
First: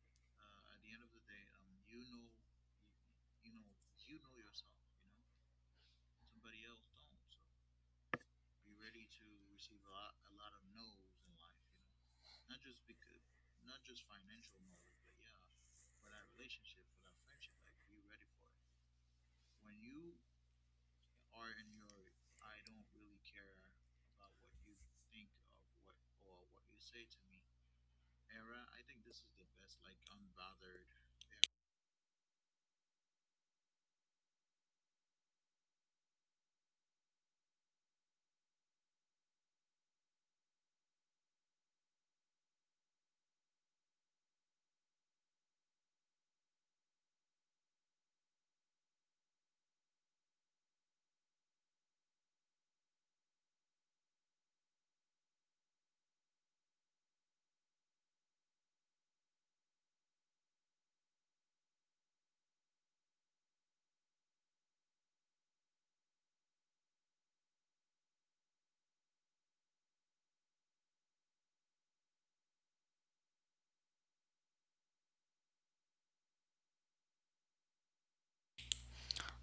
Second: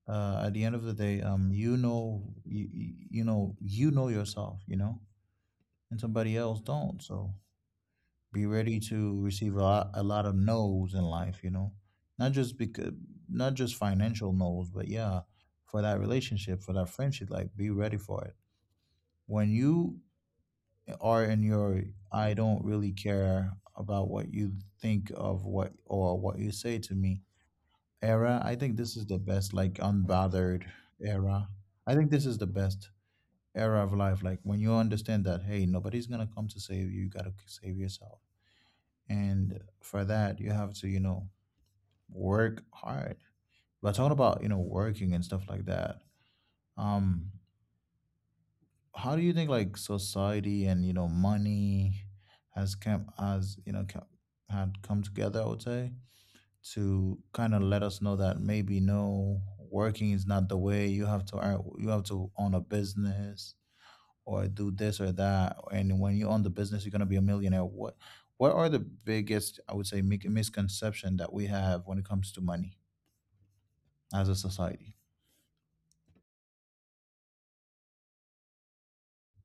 Speaker 1: at the end of the day, you know yourself, you know, and somebody else don't. So be ready to receive a lot of no's in life, you know, not just because, not just financial no's, but yeah, for that relationship, for that friendship, like be ready for it. When you are in your, I don't really care about what you think of what or what you say to me era. I think this is the best, like unbothered era. I think this is the best era of life, like when you understand that, hey, nobody's gonna come to save you, you gotta save yourself, and for that you have to, you know, work hard. But talking about, you know, working and stuff like that, um, how do you think like society and, you know, money has come, has, you know, come together, I would say, to kind of let us know that maybe no, working is not the way? You have to earn, you have to own a business or do this or that, and when you own the business you're going to be a millionaire. What are the biggest, I would say, misconception that we have when it comes to money as a society?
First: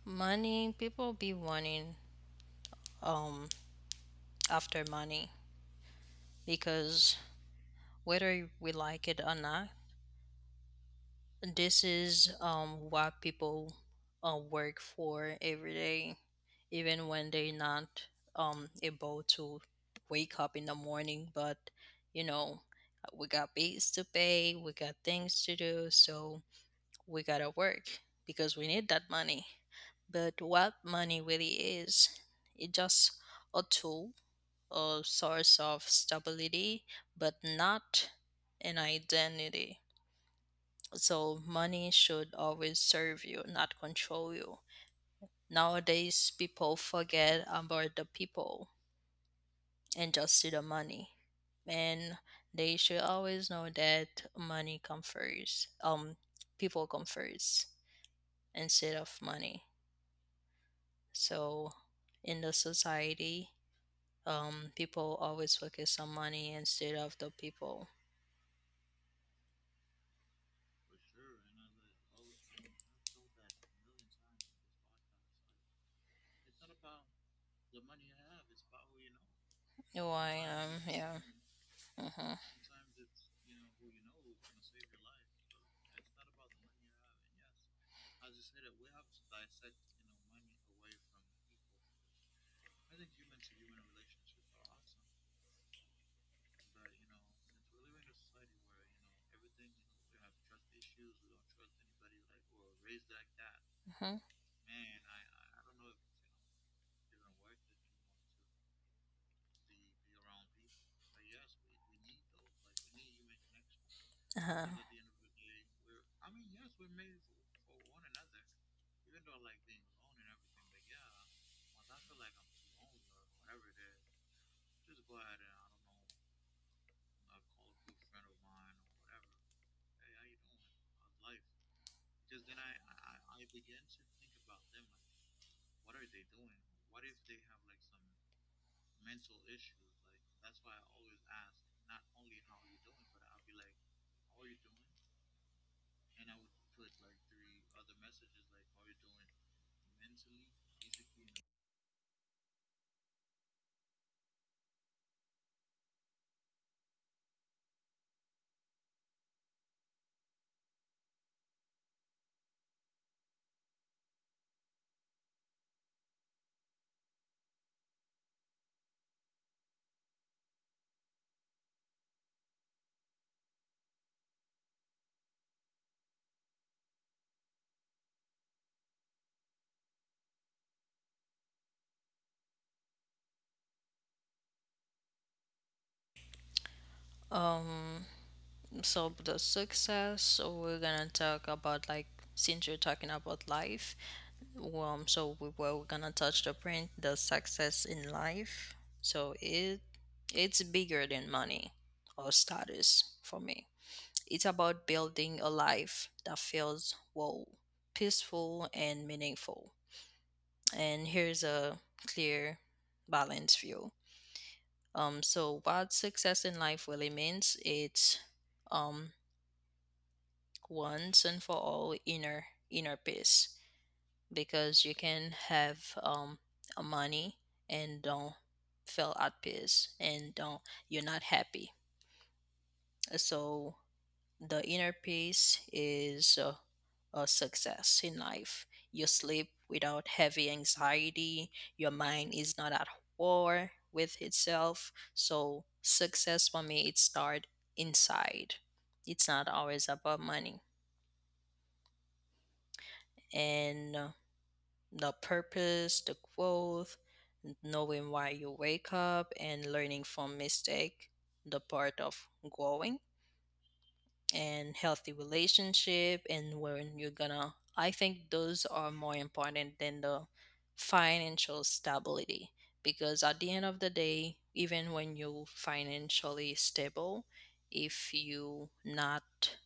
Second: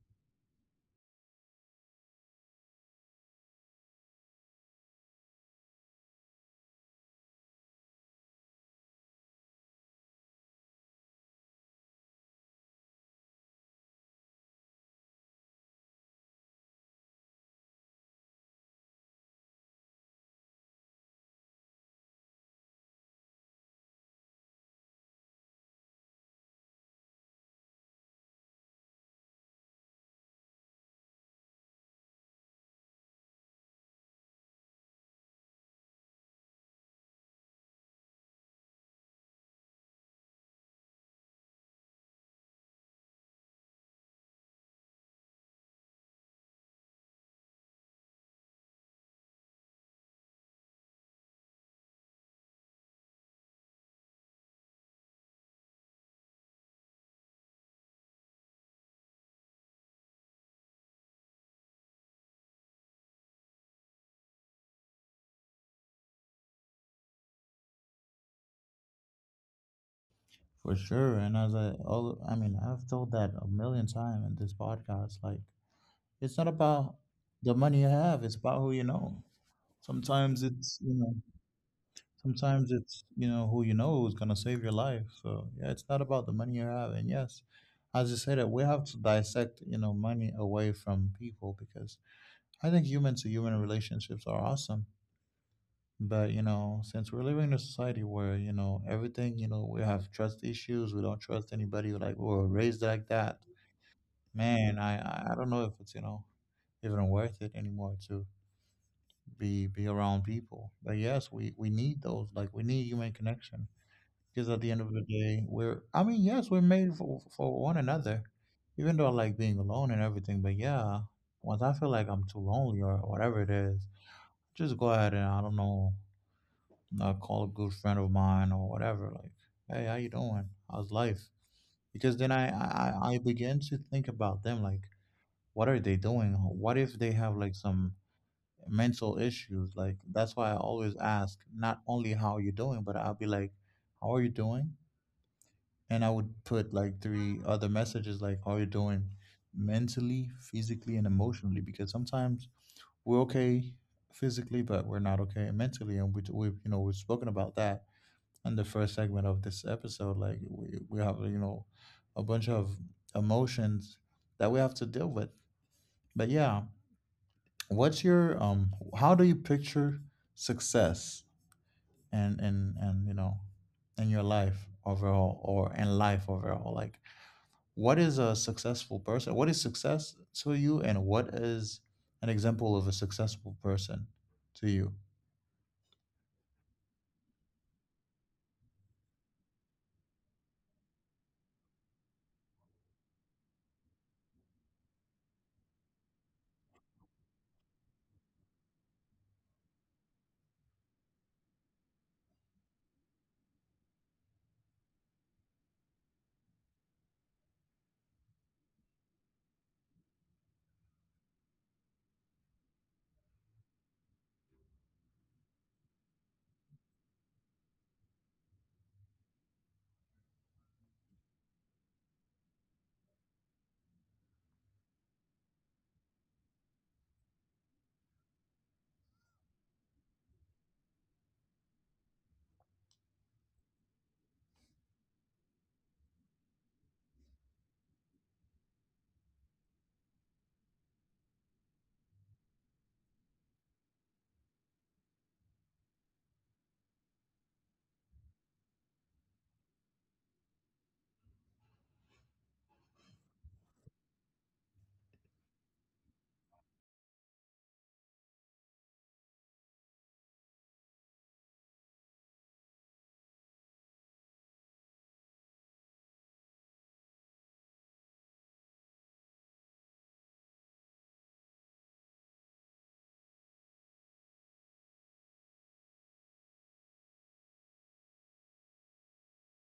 Speaker 2: Money, people be wanting um after money because, whether we like it or not, this is what people work for every day, even when they're not able to wake up in the morning. But, you know, we got bills to pay, we got things to do, so we gotta work because we need that money. But what money really is, it's just a tool, a source of stability, but not an identity. So money should always serve you, not control you. Nowadays, people forget about the people and just see the money. And they should always know that money comes first. People come first instead of money. So in the society, people always focus on money instead of the people.
Speaker 1: For sure, and as I all, I mean, I've told that a million times in this podcast. Like, it's not about the money you have, it's about who you know.
Speaker 2: Oh, I
Speaker 1: Sometimes
Speaker 2: am,
Speaker 1: it's, you know,
Speaker 2: yeah. Mm-hmm.
Speaker 1: sometimes it's, you know, who you know is going to save your life. So, yeah, it's not about the money you have. And yes, as you said it, we have to dissect, you know, money away from people, because I think human to human relationships are awesome. But, you know, since we're living in a society where, you know, everything, you know, we have trust issues, we don't trust anybody, like, we were raised like that.
Speaker 2: Hmm.
Speaker 1: Man, I don't know if it's, you know, even worth it anymore to be around people. But yes, we need those. Like we need human connection, because at
Speaker 2: Uh-huh.
Speaker 1: the end of the day, we're. I mean, yes, we're made for one another. Even though I like being alone and everything, but yeah, once I feel like I'm too lonely or whatever it is, just go ahead and I don't know, call a good friend of mine or whatever. Like, hey, how you doing? How's life? Because then I begin to think about them, like what are they doing? What if they have like some mental issues? Like that's why I always ask not only how you're doing, but I'll be like, "How are you doing?" And I would put like three other messages like, "How are you doing?" Mentally, physically, and emotionally. Because sometimes we're okay physically, but we're not okay mentally, and we we've you know, we've spoken about that in the first segment of this episode. Like we, have you know, a bunch of emotions that we have to deal with. But yeah, what's your um? How do you picture success and you know, in your life overall, or in life overall, like what is a successful person, what is success to you, and what is an example of a successful person to you?
Speaker 2: Um, so the success, so we're gonna talk about, like, since you're talking about life, well, we're gonna touch the print, the success in life. So it it's bigger than money or status for me. It's about building a life that feels, well, peaceful and meaningful. And here's a clear balanced view. So what success in life really means, it's um once and for all inner peace, because you can have a money and don't feel at peace and don't, you're not happy. So the inner peace is a success in life. You sleep without heavy anxiety, your mind is not at war with itself. So success for me, it start inside. It's not always about money, and the purpose, the growth, knowing why you wake up and learning from mistake, the part of growing and healthy relationship, and when you're gonna, I think those are more important than the financial stability, because at the end of the day, even when you're financially stable, if you not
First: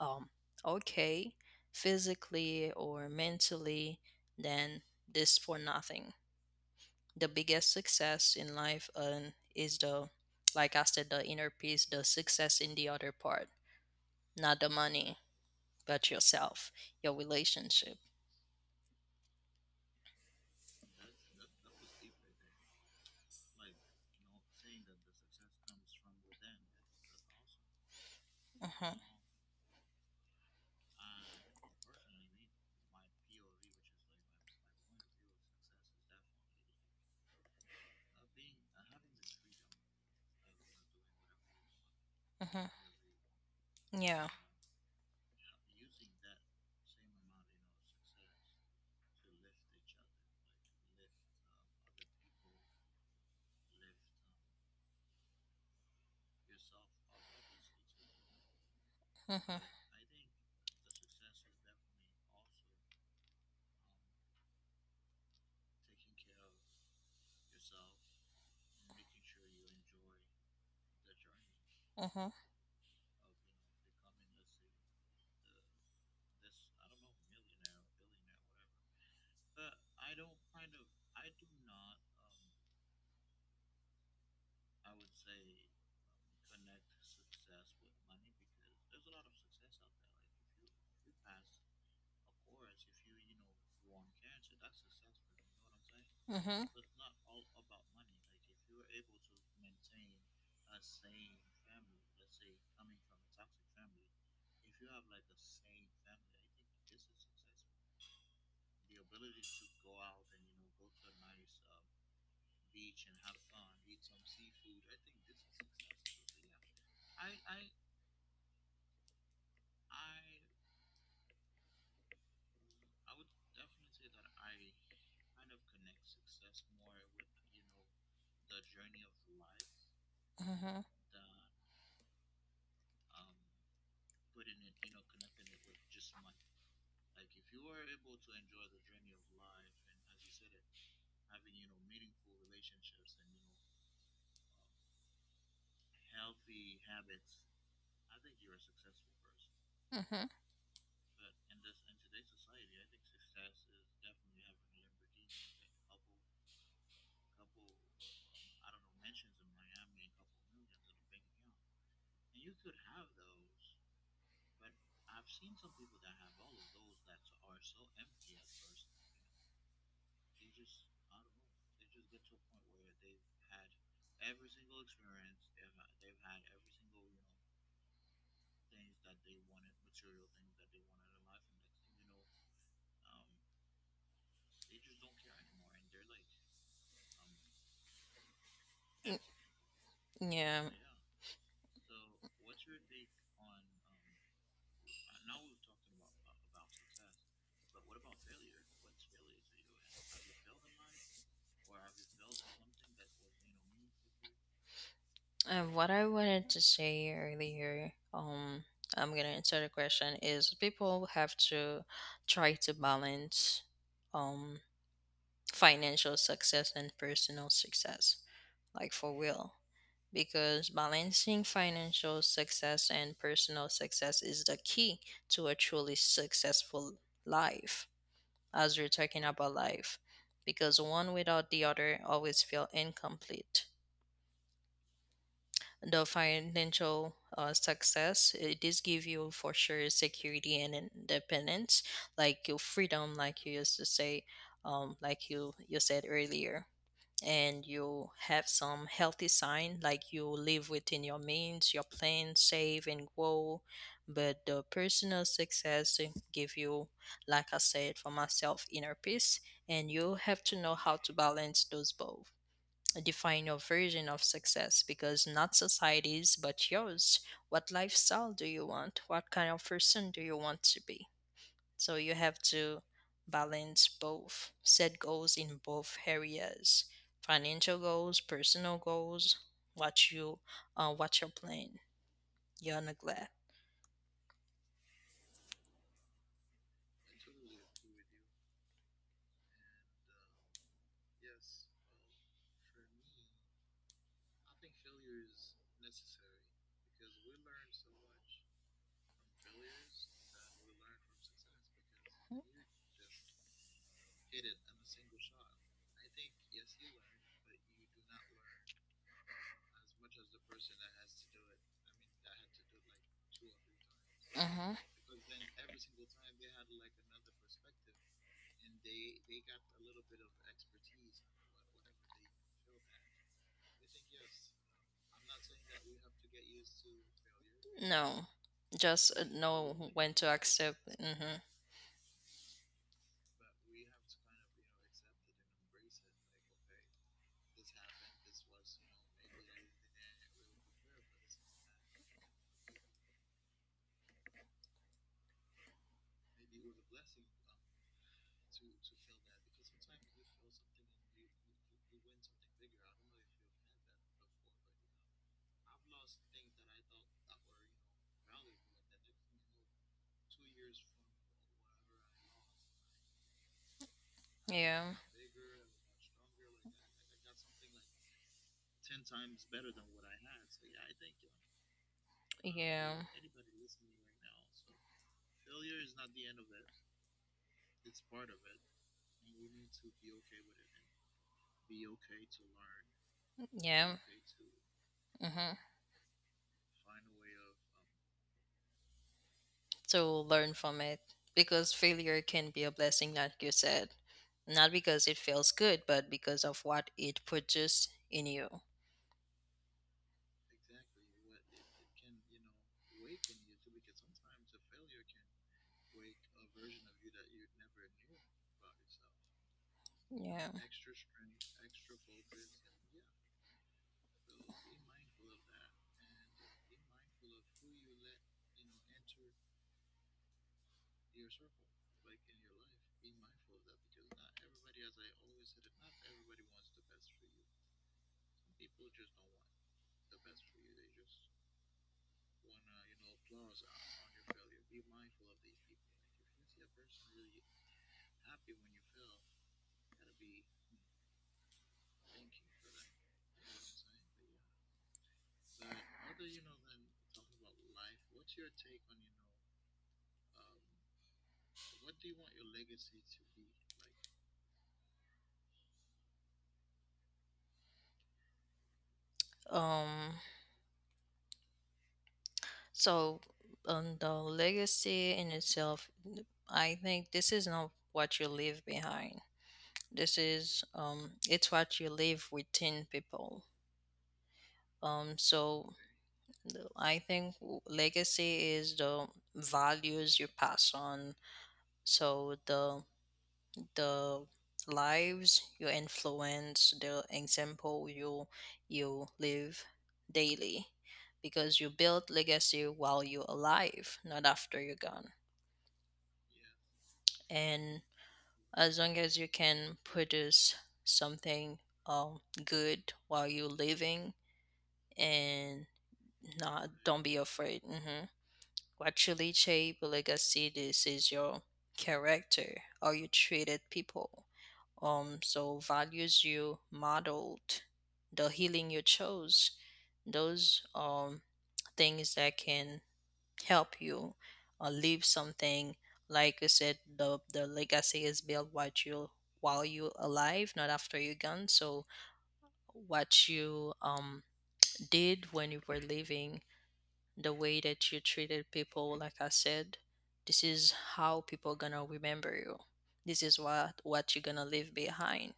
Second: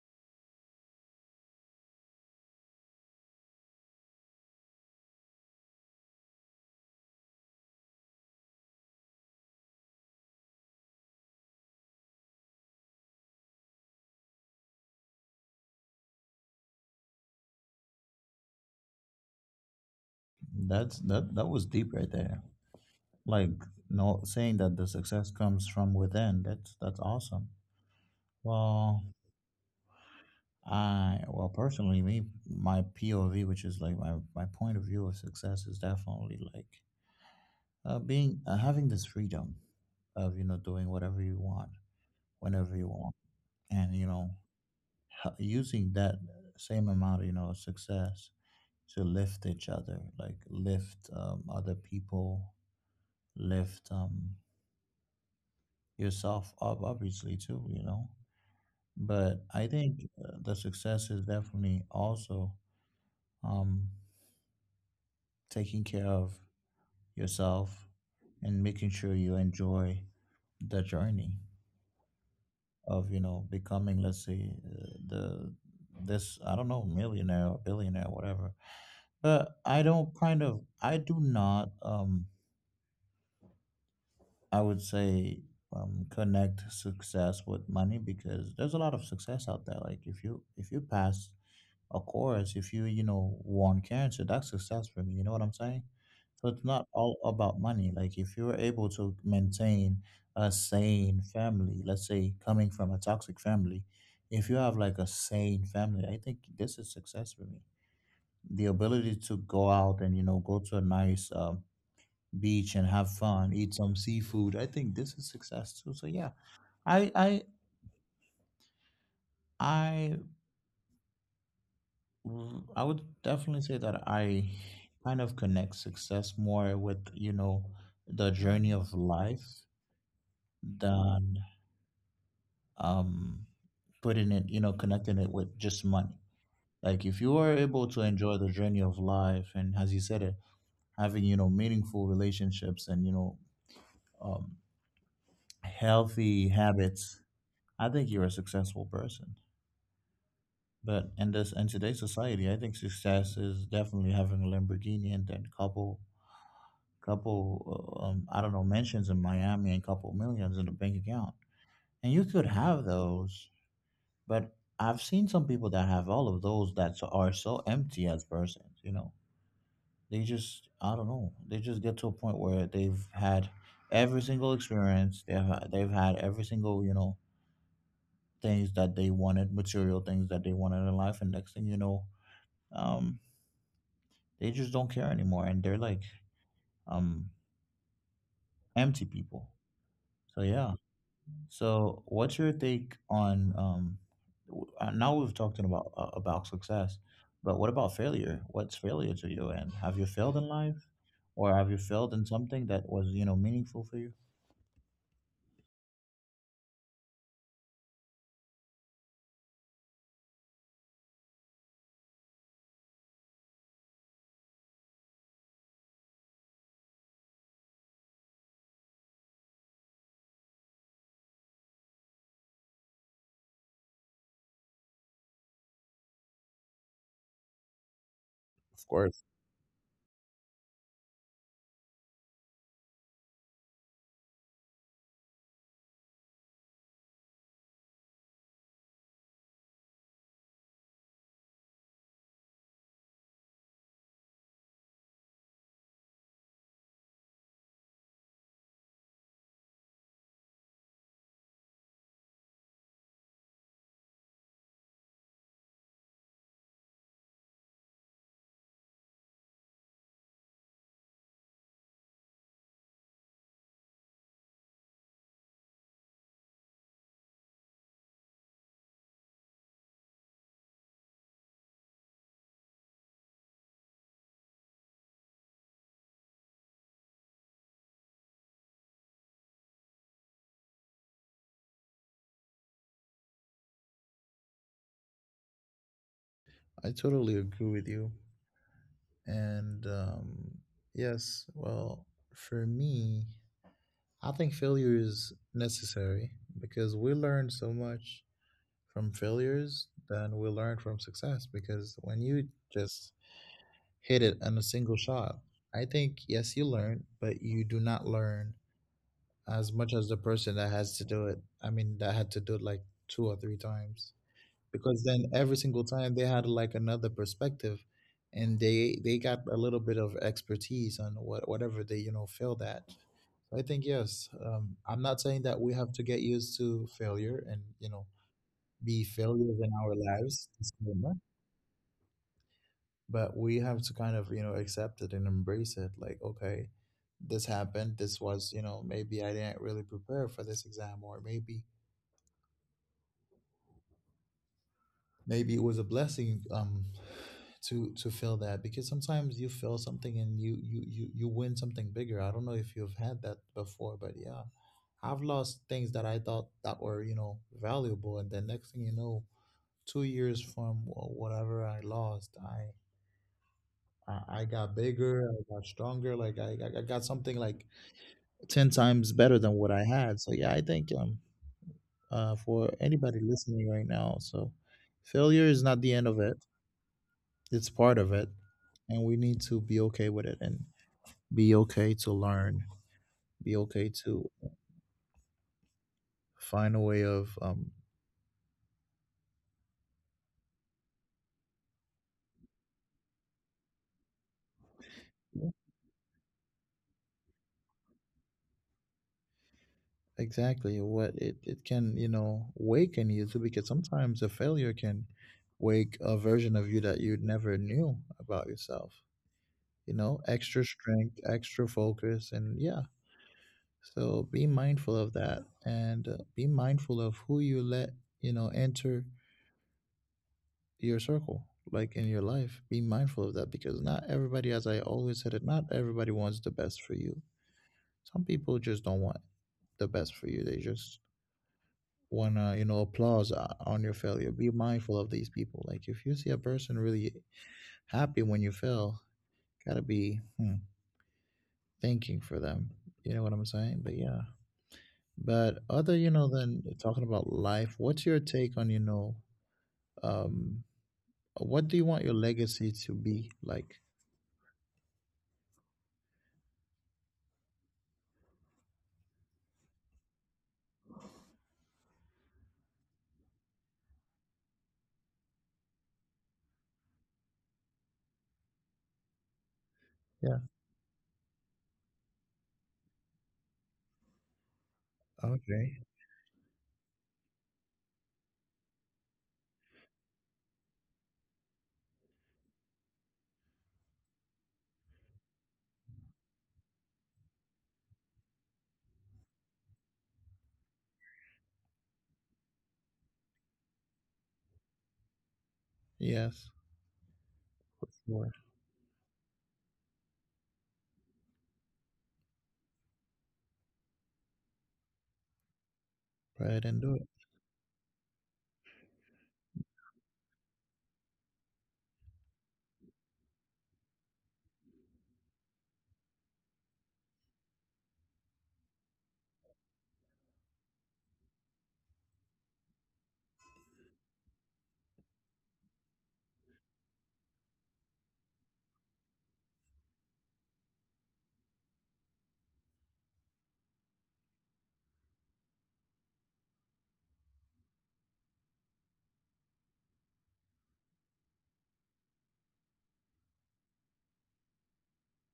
Speaker 2: um, okay physically or mentally, then this for nothing. The biggest success in life is the, like I said, the inner peace, the success in the other part, not the money, but yourself, your relationship.
Speaker 1: That's that was deep right there. Like no, saying that the success comes from within. That's awesome.
Speaker 2: Mm-hmm,
Speaker 1: Well, I, well personally, me my POV, which is like my point of view of success, is definitely like being having this freedom of, you know, doing whatever you want,
Speaker 2: mm-hmm,
Speaker 1: whenever you want, and, you
Speaker 2: yeah.
Speaker 1: know, using that same amount of, you know, success to lift each other, like lift other people, lift yourself up obviously too, you know. But
Speaker 2: Mm-hmm.
Speaker 1: I think the success is definitely also um, taking care of yourself and making sure you enjoy the journey
Speaker 2: Mm-hmm.
Speaker 1: of, you know, becoming, let's say, the this, I don't know, millionaire or billionaire, whatever. But I don't kind of, I do not I would say connect success with money, because there's a lot of success out there. Like if you, if you pass, of course, if you, you know, won cancer, that's success for me. You know what I'm saying? So
Speaker 2: Mm-hmm.
Speaker 1: it's not all about money. Like if you're able to maintain a sane family, let's say, coming from a toxic family, if you have like a sane family, I think this is success for me. The ability to go out and, you know, go to a nice beach and have fun, eat some seafood. I think this is success too. So yeah, I I I I would definitely say that I kind of connect success more with, the journey of life
Speaker 2: Mm-hmm.
Speaker 1: than um putting it, connecting it with just money. Like if you are able to enjoy the journey of life and, as you said it, having, meaningful relationships and, um healthy habits, I think you're a successful person.
Speaker 2: Mm-hmm.
Speaker 1: But in today's society, I think success is definitely having a Lamborghini and then couple I don't know mentions in Miami and couple millions in the bank account. And you could have those, but I've seen some people that have all of those that are so empty as persons. They just, I don't know, they just get to a point where they've had every single experience. They've had every single things that they wanted, material things that they wanted in life, and next thing you know, um, they just don't care anymore, and they're like um empty people. So
Speaker 2: Yeah.
Speaker 1: yeah, so what's your take on now we've talked about success, but what about failure? What's failure to you? And have you failed in life, or have you failed in something that was meaningful for you?
Speaker 2: What I wanted to say earlier, I'm gonna answer the question is people have to try to balance um financial success and personal success, like for real. Because balancing financial success and personal success is the key to a truly successful life, as
Speaker 1: Of
Speaker 2: we're
Speaker 1: course.
Speaker 2: talking about life. Because one without the other always feel incomplete. The financial success, it does give you for sure security and independence, like your freedom, like you used to say, like you said earlier, and you have some healthy sign, like you live within your means, your plan, save and grow. But the personal success give you, like I said for myself, inner peace. And you have to know how to balance those both. Define your version of success, because not society's but yours. What lifestyle do you want? What kind of person do you want to be? So you have to balance both, set goals in both areas, financial goals, personal goals, what you what your plan, your neglect.
Speaker 1: I totally agree with you. And yes, well, for me, I think failure is necessary because we learn so much from failures than we learn from success. Because when you just hit it in a single shot, I think, yes, you learn, but you do not learn as much as the person that has to do it. I mean, that had to do it like two or three times,
Speaker 2: Mm-hmm.
Speaker 1: because then every single time they had like another perspective, and they got a little bit of expertise on whatever they, failed at. So I think, yes, I'm not saying that we have to get used to failure and
Speaker 2: No,
Speaker 1: be
Speaker 2: just
Speaker 1: failures in
Speaker 2: know
Speaker 1: our
Speaker 2: when to
Speaker 1: lives.
Speaker 2: accept.
Speaker 1: Disclaimer.
Speaker 2: Mm-hmm.
Speaker 1: But we have to kind of, accept it and embrace it, like, okay, this happened, this was, maybe I didn't really prepare for this exam, or maybe it was a blessing, to feel that, because sometimes you feel something and you win something bigger. I don't know if you've had that before, but yeah, I've lost things that I thought that were, valuable, and then next thing you know, 2 years from whatever I lost, I got
Speaker 2: Yeah.
Speaker 1: bigger, I got stronger. Like I got something like 10 times better than what I had. So yeah, I think, for
Speaker 2: Yeah.
Speaker 1: anybody listening right now, so failure is not the end of it. It's part of it, and we need to be okay with it, and be okay to learn, be okay
Speaker 2: Yeah.
Speaker 1: to
Speaker 2: Mm-hmm.
Speaker 1: find a way of,
Speaker 2: To learn from it. Because failure can be a blessing, like you said. Not because it
Speaker 1: yeah,
Speaker 2: feels good, but because of what it produced in you.
Speaker 1: exactly what it can, you know, wake in you too, because sometimes a failure can wake a version of you that you never knew about yourself. You know,
Speaker 2: Yeah.
Speaker 1: extra strength, extra focus, and yeah. So be mindful of that, and be mindful of who you let, enter your circle, like in your life. Be mindful of that, because not everybody, as I always said it, not everybody wants the best for you. Some people just don't want the best for you. They just want to, applause on your failure. Be mindful of these people. Like if you see a person really happy when you fail, gotta be, thanking for them. You know what I'm saying? But yeah. But other, than talking about life, what's your take onum, what do you want your legacy to be like?
Speaker 2: Um, so on the legacy in itself, I think this is not what you leave behind. This
Speaker 1: Yeah.
Speaker 2: is it's what you leave within people. Um,
Speaker 1: Okay.
Speaker 2: so I think legacy is the values you pass on. So the lives you influence, the example you you live daily, because you build legacy while you're alive, not after you're gone.
Speaker 1: Yes.
Speaker 2: And
Speaker 1: For sure.
Speaker 2: as long as you can produce something good while you're living, and
Speaker 1: Right.
Speaker 2: not,
Speaker 1: And do
Speaker 2: don't
Speaker 1: it.
Speaker 2: be afraid. Hmm. What Chiliche Belegacidis is your character? How you treated people? So values you modeled, the healing you chose, those things that can help you leave something. Like you said, the legacy is built while you alive, not after you're gone. So what you did when you were living, the way that you treated people, like I said, this is how people are gonna remember you, this is what you're gonna leave behind.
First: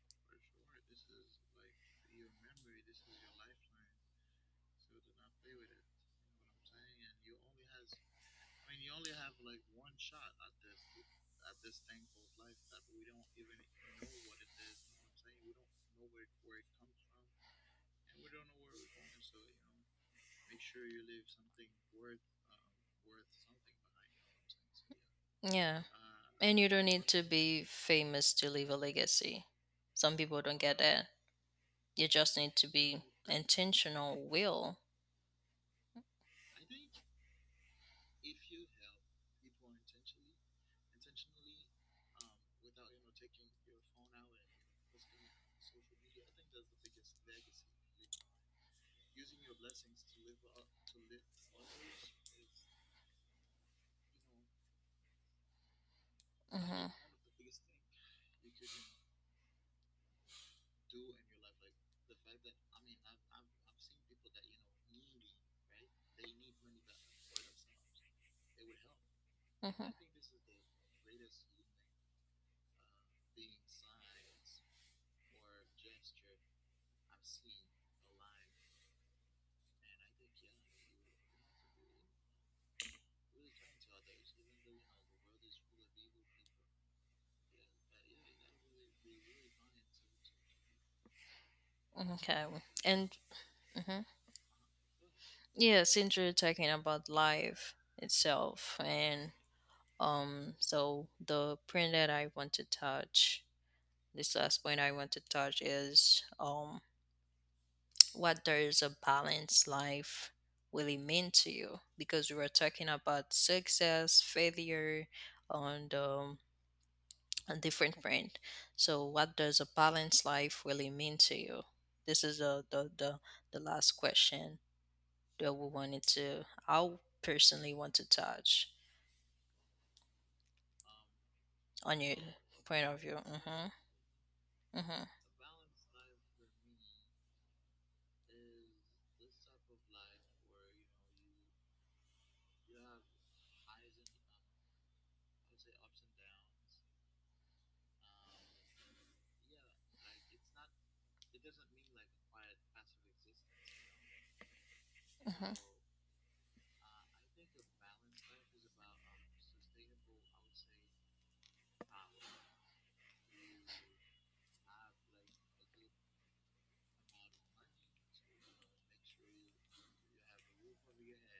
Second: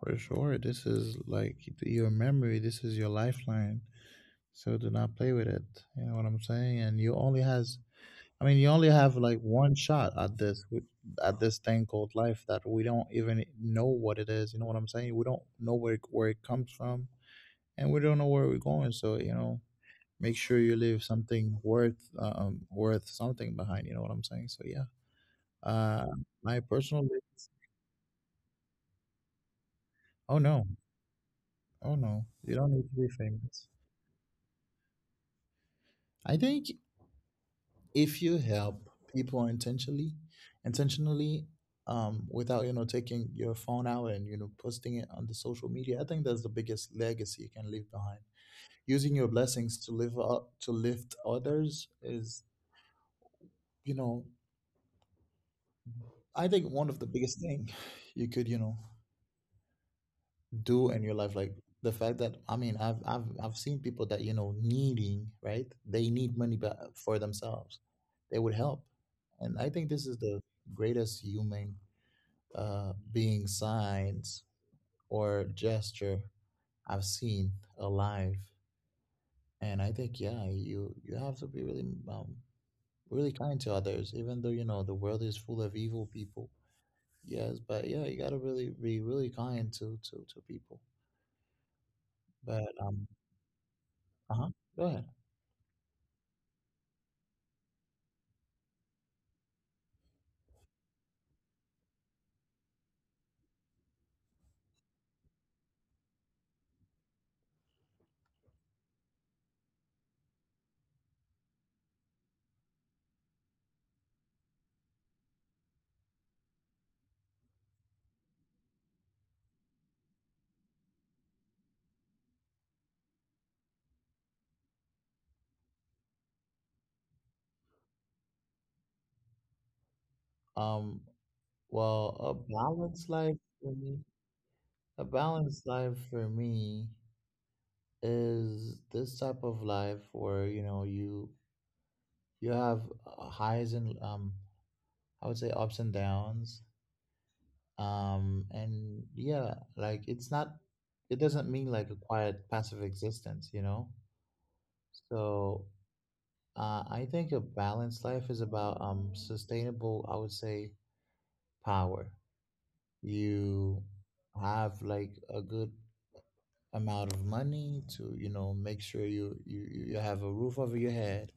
Speaker 1: For sure. This is like your memory, this is your lifeline. So do not play with it. You know what I'm saying? And I mean, you only have like one shot at this, at this thing called life that we don't even know what it is. You know what I'm saying? We don't know where it comes from, and we don't know where we're going. So, you know, make sure you leave something worth something behind. You know what I'm saying? So yeah,
Speaker 2: Yeah.
Speaker 1: uh,
Speaker 2: And
Speaker 1: my
Speaker 2: you don't need
Speaker 1: personal.
Speaker 2: to be famous to leave a legacy. Some people
Speaker 1: Oh
Speaker 2: don't
Speaker 1: no,
Speaker 2: get that.
Speaker 1: oh
Speaker 2: You
Speaker 1: no,
Speaker 2: just need
Speaker 1: you
Speaker 2: to
Speaker 1: don't need to
Speaker 2: be
Speaker 1: be famous.
Speaker 2: intentional will.
Speaker 1: I think if you help people intentionally, intentionally, without taking your phone out and posting it on the social media, I think that's the biggest legacy you can leave behind. Using your blessings to live up, to lift others, is, you know I think,
Speaker 2: Hmm.
Speaker 1: one of the biggest thing you could, you know, do in your life. Like the fact that, I mean, I've seen people that, needing, right? They need money, for themselves, they would help, and I think
Speaker 2: Hmm.
Speaker 1: this is the greatest human being signs or gesture I've seen alive. And I think, yeah, you have to be really kind to others, even though, you know, the world is full of evil people. Yes, but yeah, you gotta really be really kind to people.
Speaker 2: Okay.
Speaker 1: But
Speaker 2: And hmm,
Speaker 1: uh-huh. Go ahead.
Speaker 2: yeah, since you're talking about life itself, and So the print that I want to touch, this last point I want to touch is what does a balanced life really mean to you? Because we were talking about success, failure, and a different brand. So, what does a balanced life really mean to you? This is the last question that we wanted to. I personally want to touch
Speaker 1: Um,
Speaker 2: on your
Speaker 1: well, a
Speaker 2: point of
Speaker 1: balanced
Speaker 2: view.
Speaker 1: life
Speaker 2: Mm-hmm.
Speaker 1: for me,
Speaker 2: Mm-hmm.
Speaker 1: a balanced life for me is this type of life where, you know, you have highs and, I would say, ups and downs. And yeah, like, it's not, it doesn't mean like a quiet, passive existence, you know?
Speaker 2: Mm-hmm.
Speaker 1: So I think a balanced life is about sustainable, I would say, power. You have like a good amount of money to, you know, make sure you have a roof over your head.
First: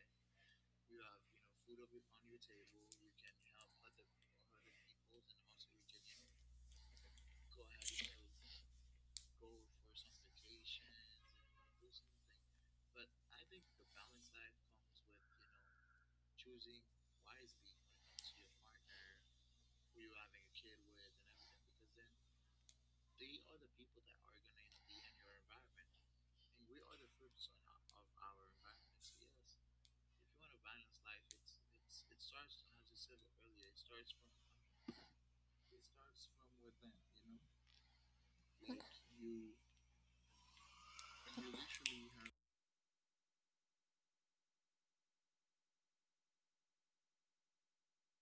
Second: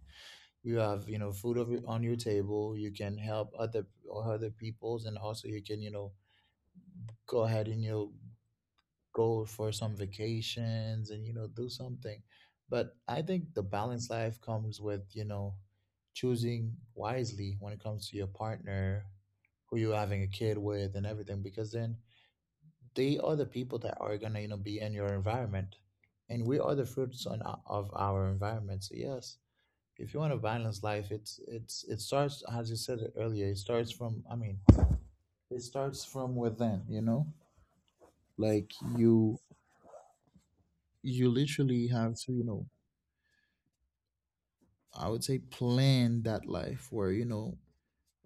Speaker 1: You have, you know, food over on your table. You can help other peoples, and also you can, you know, go ahead and, you know, go for some vacations and, you know, do something. But I think the balanced life comes with, choosing wisely when it comes to your partner, who you're having a kid with, and everything, because then they are the people that are gonna, you know, be in your environment, and we are the fruits on of our environment. So yes, if you want a balanced life, it starts, as you said earlier, it starts from I mean it starts from within, you know. Like you literally have to, I would say, plan that life where, you know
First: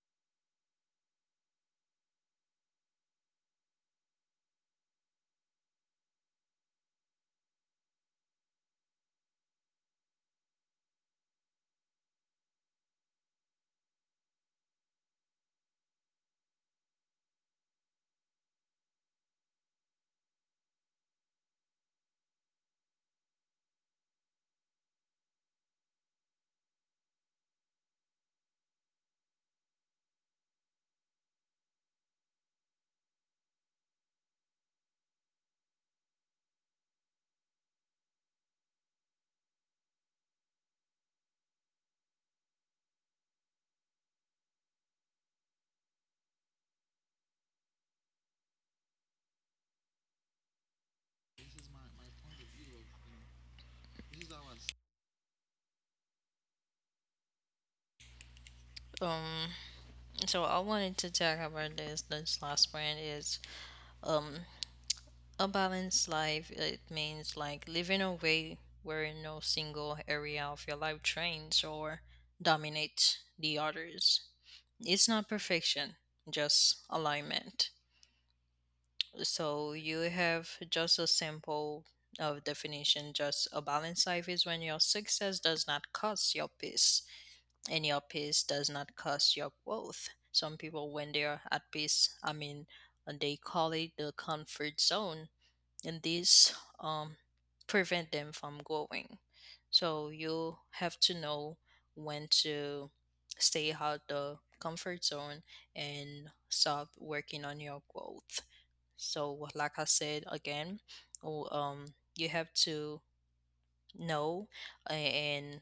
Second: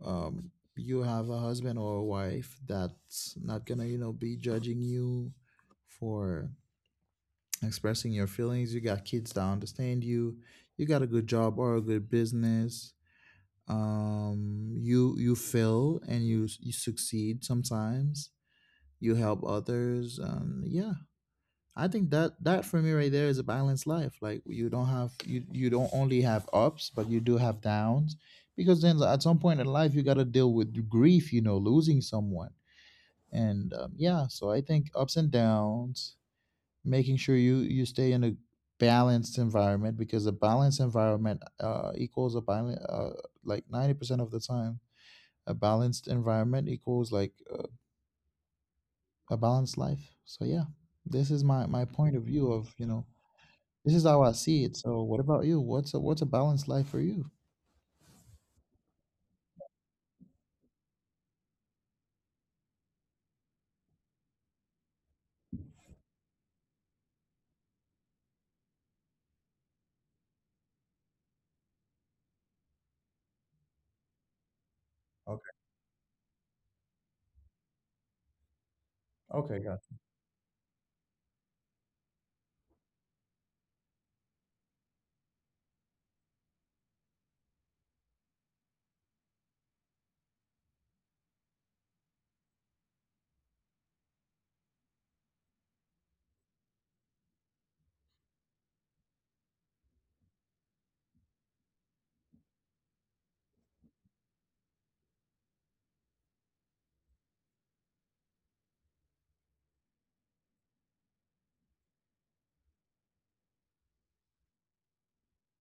Speaker 1: um you have a husband or a wife that's not gonna, be judging you for expressing your feelings. You got kids that understand you. You got a good job or a good business. You fail and you succeed sometimes. You help others. Yeah, I think that for me, right there, is a balanced life. Like you don't only have ups, but you do have downs, because then at some point in life you got to deal with grief, you know, losing someone, and, yeah. So I think ups and downs, making sure you you stay in a balanced environment, because a balanced environment equals a balance, like 90% of the time a balanced environment equals, like, a balanced life. So yeah, this is my my point of view of, you know, this is how I see it. So, what about you? What's a balanced life for you?
Speaker 2: Um. So I wanted to talk about this. This last point is Um, a balanced life, it means like living a way where no single area of your life trains or dominates the others. It's not
Speaker 1: Okay.
Speaker 2: perfection, just alignment.
Speaker 1: Okay.
Speaker 2: So
Speaker 1: Got it.
Speaker 2: you have just a simple of definition, just a balanced life is when your success does not cost your peace and your peace does not cost your growth. Some people when they are at peace, I mean, they call it the comfort zone, and these um, prevent them from growing. So you have to know when to stay out the comfort zone and stop working on your growth. So, like I said again, oh, um, you have to know and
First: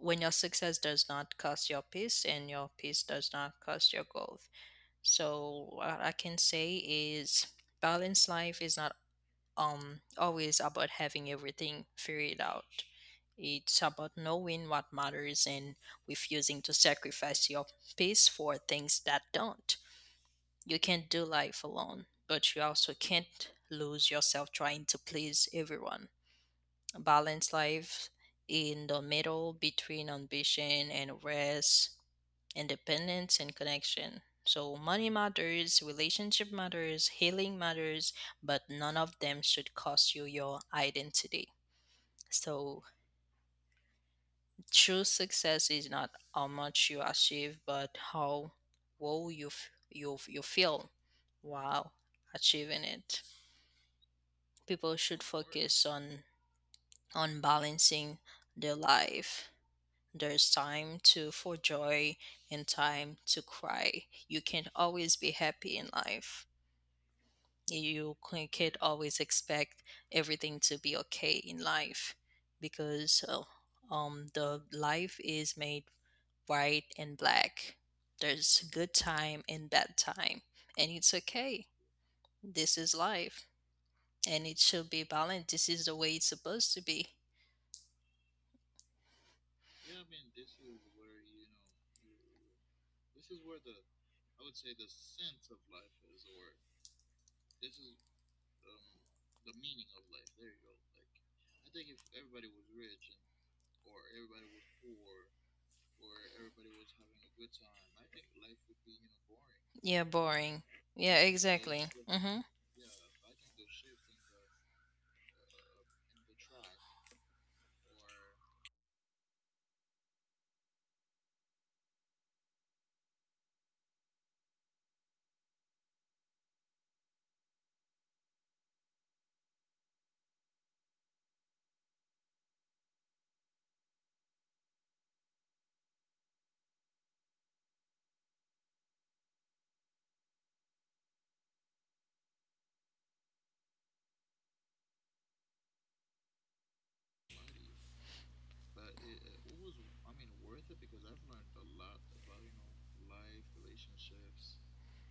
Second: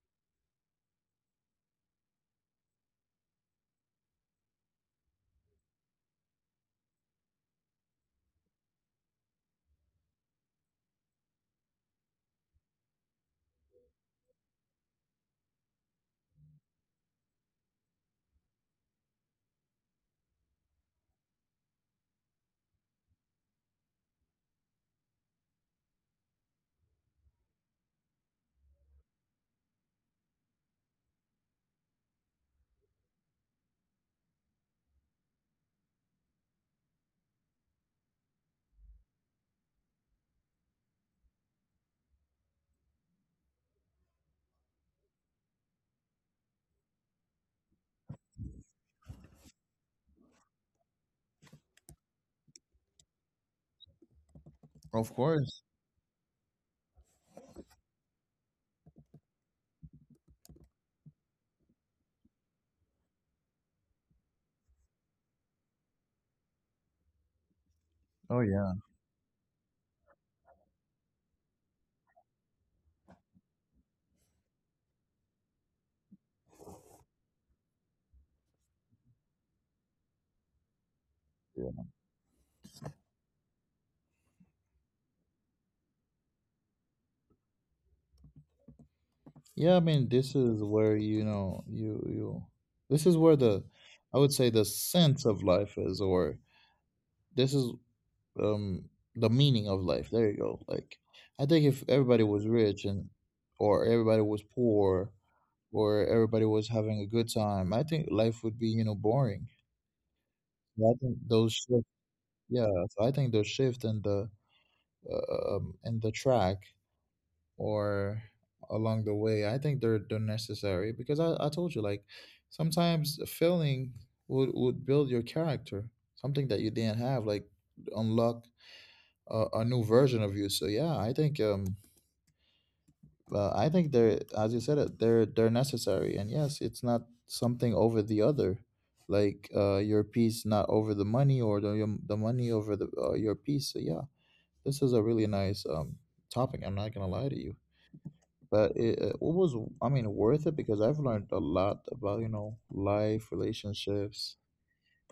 Speaker 2: when your success does not cost your peace and your peace does not cost your growth. So, what I can say is balance life is not always about having everything figured out. It's about knowing what matters and refusing to sacrifice your peace for things that don't. You can't do life alone, but you also can't lose yourself trying to please everyone. Balanced life in the middle between ambition and rest, independence and connection. So money matters, relationship matters, healing matters, but none of them should cost you your identity. So true success is not how much you achieve, but how well you you feel while achieving it. People
Speaker 1: Of
Speaker 2: should
Speaker 1: course.
Speaker 2: focus on balancing their life. There's time to for joy and time to cry. You can't always be happy in life. You
Speaker 1: Oh yeah.
Speaker 2: can't always expect everything to be okay in life, because the life is made white and black. There's good time and bad time, and it's okay.
Speaker 1: Yeah.
Speaker 2: This is life, and it should be balanced. This is the way it's supposed to be.
Speaker 1: Yeah, I mean, this is where, you. This is where the, I would say, the sense of life is, or this is um the meaning of life. There you go. Like, I think if everybody was rich, and, or everybody was poor, or everybody was having a good time, I think life would be, you know, boring.
Speaker 2: Yeah, boring.
Speaker 1: So I think
Speaker 2: Yeah,
Speaker 1: those
Speaker 2: exactly.
Speaker 1: shift.
Speaker 2: Hmm.
Speaker 1: Yeah. So I think the shift and the, in the track, or along the way, I think they're necessary, because I told you, like sometimes failing would build your character, something that you didn't have, like unlock a new version of you. So yeah, I think they're, as you said it, they're necessary, and yes, it's not something over the other. Like, your piece, not over the money, or the money over the, your piece. So yeah, this is a really nice topic, I'm not gonna lie to you, but it was, I mean, worth it, because I've learned a lot about, life, relationships,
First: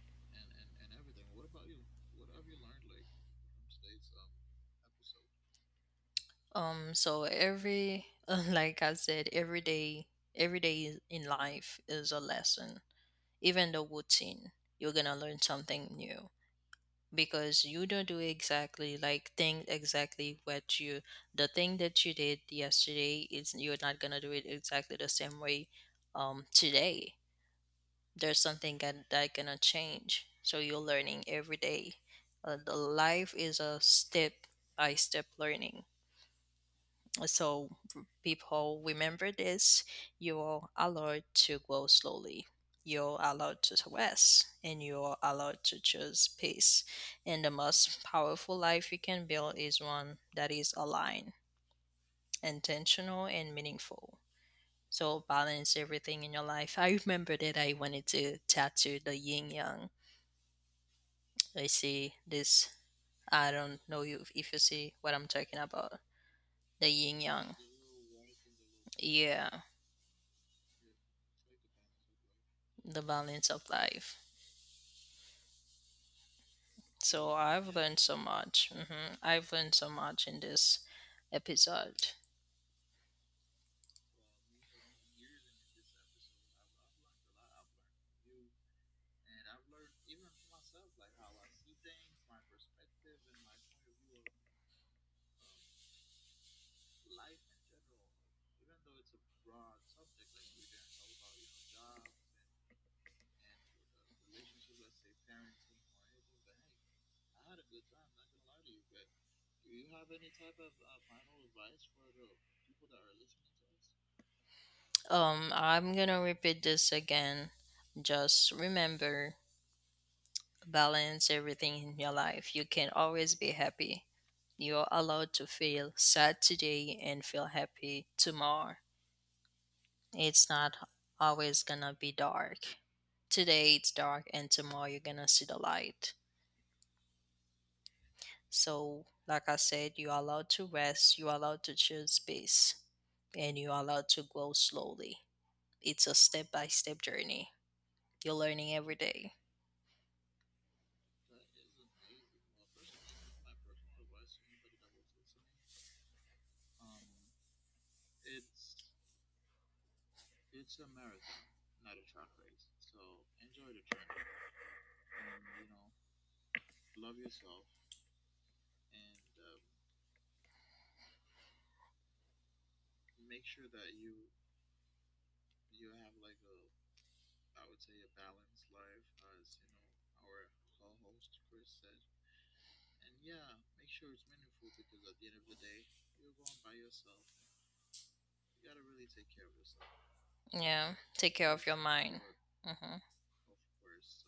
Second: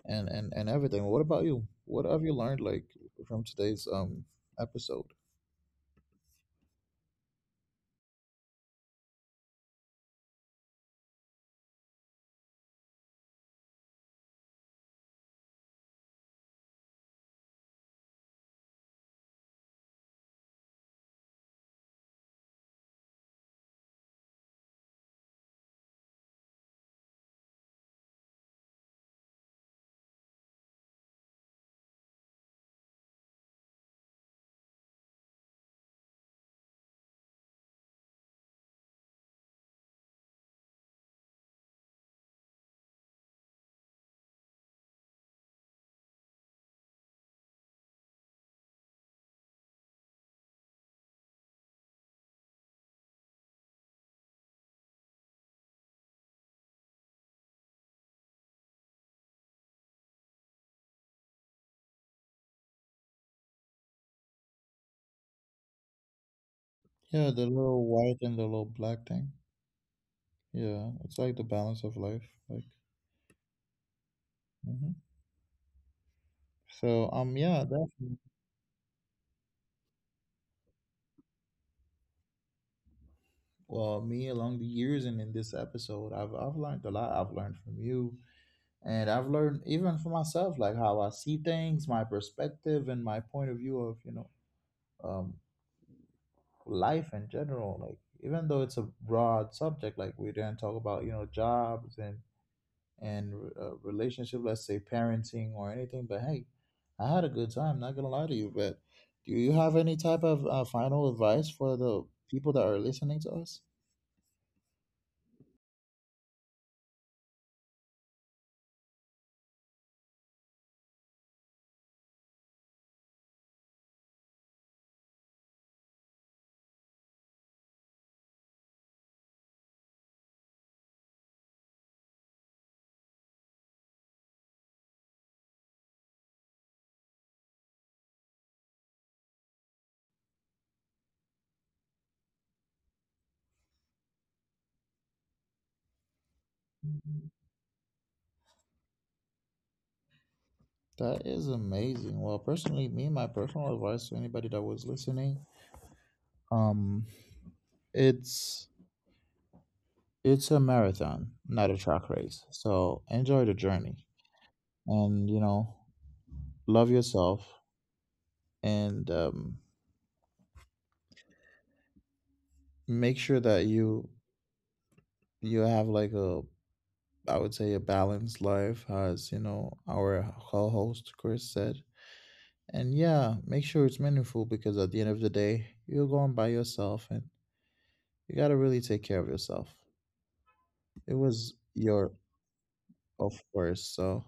Speaker 1: and everything. What about you? What have you learned, like from today's episode?
Speaker 2: So every, like I said, every day in life is a lesson. Even the routine, you're gonna learn something new, because you don't do exactly like thing exactly what you, the thing that you did yesterday, is you're not gonna do it exactly the same way today. There's something that that gonna change. So you're learning every day. The life is a step by step learning, so people remember this. You're allowed to go slowly. You're allowed to rest and you're allowed to choose peace. And the most powerful life you can build is one that is aligned, intentional, and meaningful. So balance everything in your life. I remember that I wanted to tattoo the yin yang. I see this. I don't know you if you see what I'm talking about. The yin
Speaker 1: Yeah, the
Speaker 2: yang.
Speaker 1: little white and the little black thing.
Speaker 2: Yeah.
Speaker 1: Yeah, it's like the balance of life, like.
Speaker 2: The balance of life.
Speaker 1: hmm so,
Speaker 2: So
Speaker 1: yeah,
Speaker 2: I've learned so
Speaker 1: definitely.
Speaker 2: much. Hmm. I've learned so much in this episode.
Speaker 1: Well, me, along the years, and in this episode, I've learned a lot. I've learned from you, and I've learned even for myself, like how I see things, my perspective, and my point of view of, um, life in general. Like, even though it's a broad subject, like, we didn't talk about, jobs, and relationship, let's say parenting, or anything, but hey, I had a good time, not gonna lie to you. But do you have any type of final advice for the people that are listening to us?
Speaker 2: I'm gonna repeat this again. Just remember, balance everything in your life. You can always be happy. You're allowed to feel sad today and feel happy tomorrow. It's not always gonna be dark. Today it's dark, and tomorrow you're gonna see the light. So, like I said, you're allowed to rest, you're allowed to choose space, and you're allowed to grow slowly. It's a step by step
Speaker 1: Mm-hmm.
Speaker 2: journey. You're learning every day.
Speaker 1: That is amazing. Well, personally, me, my personal advice to anybody that was listening, um, it's it's a marathon, not a track race. So enjoy the journey, and, you know, love yourself, and, make sure that you have like a, I would say, a balanced life, as, you know, our co-host Chris said. And yeah, make sure it's meaningful, because at the end of the day, you're going by yourself, and you gotta really take care of yourself.
Speaker 2: Yeah.
Speaker 1: It
Speaker 2: Take care
Speaker 1: was
Speaker 2: of your
Speaker 1: your,
Speaker 2: mind. Hmm.
Speaker 1: of course. So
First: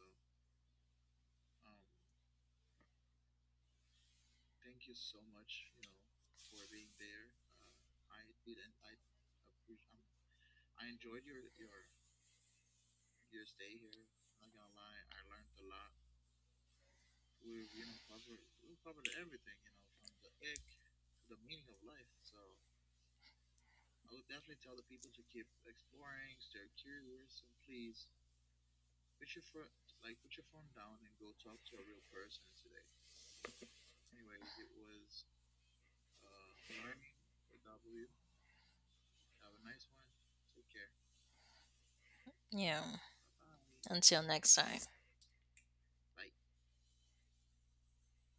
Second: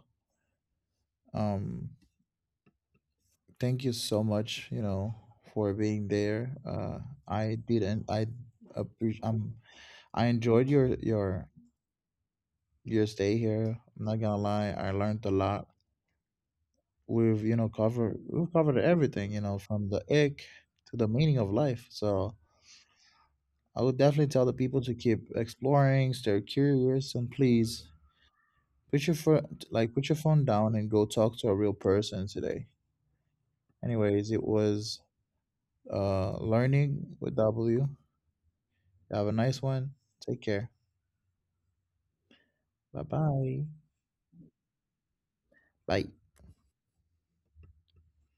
Speaker 1: um thank you so much, for being there. Uh i didn't i appreciate, I enjoyed your stay here, I'm not gonna lie, I learned a lot. We've covered everything, from the ick to the meaning of life. So I would definitely tell the people to keep exploring, stay curious, and please put your phone down, and go talk to a real person today. Anyways, it was, learning with W. Have a nice one. Take care.
Speaker 2: Yeah.
Speaker 1: Bye-bye.
Speaker 2: Until next time.
Speaker 1: Bye.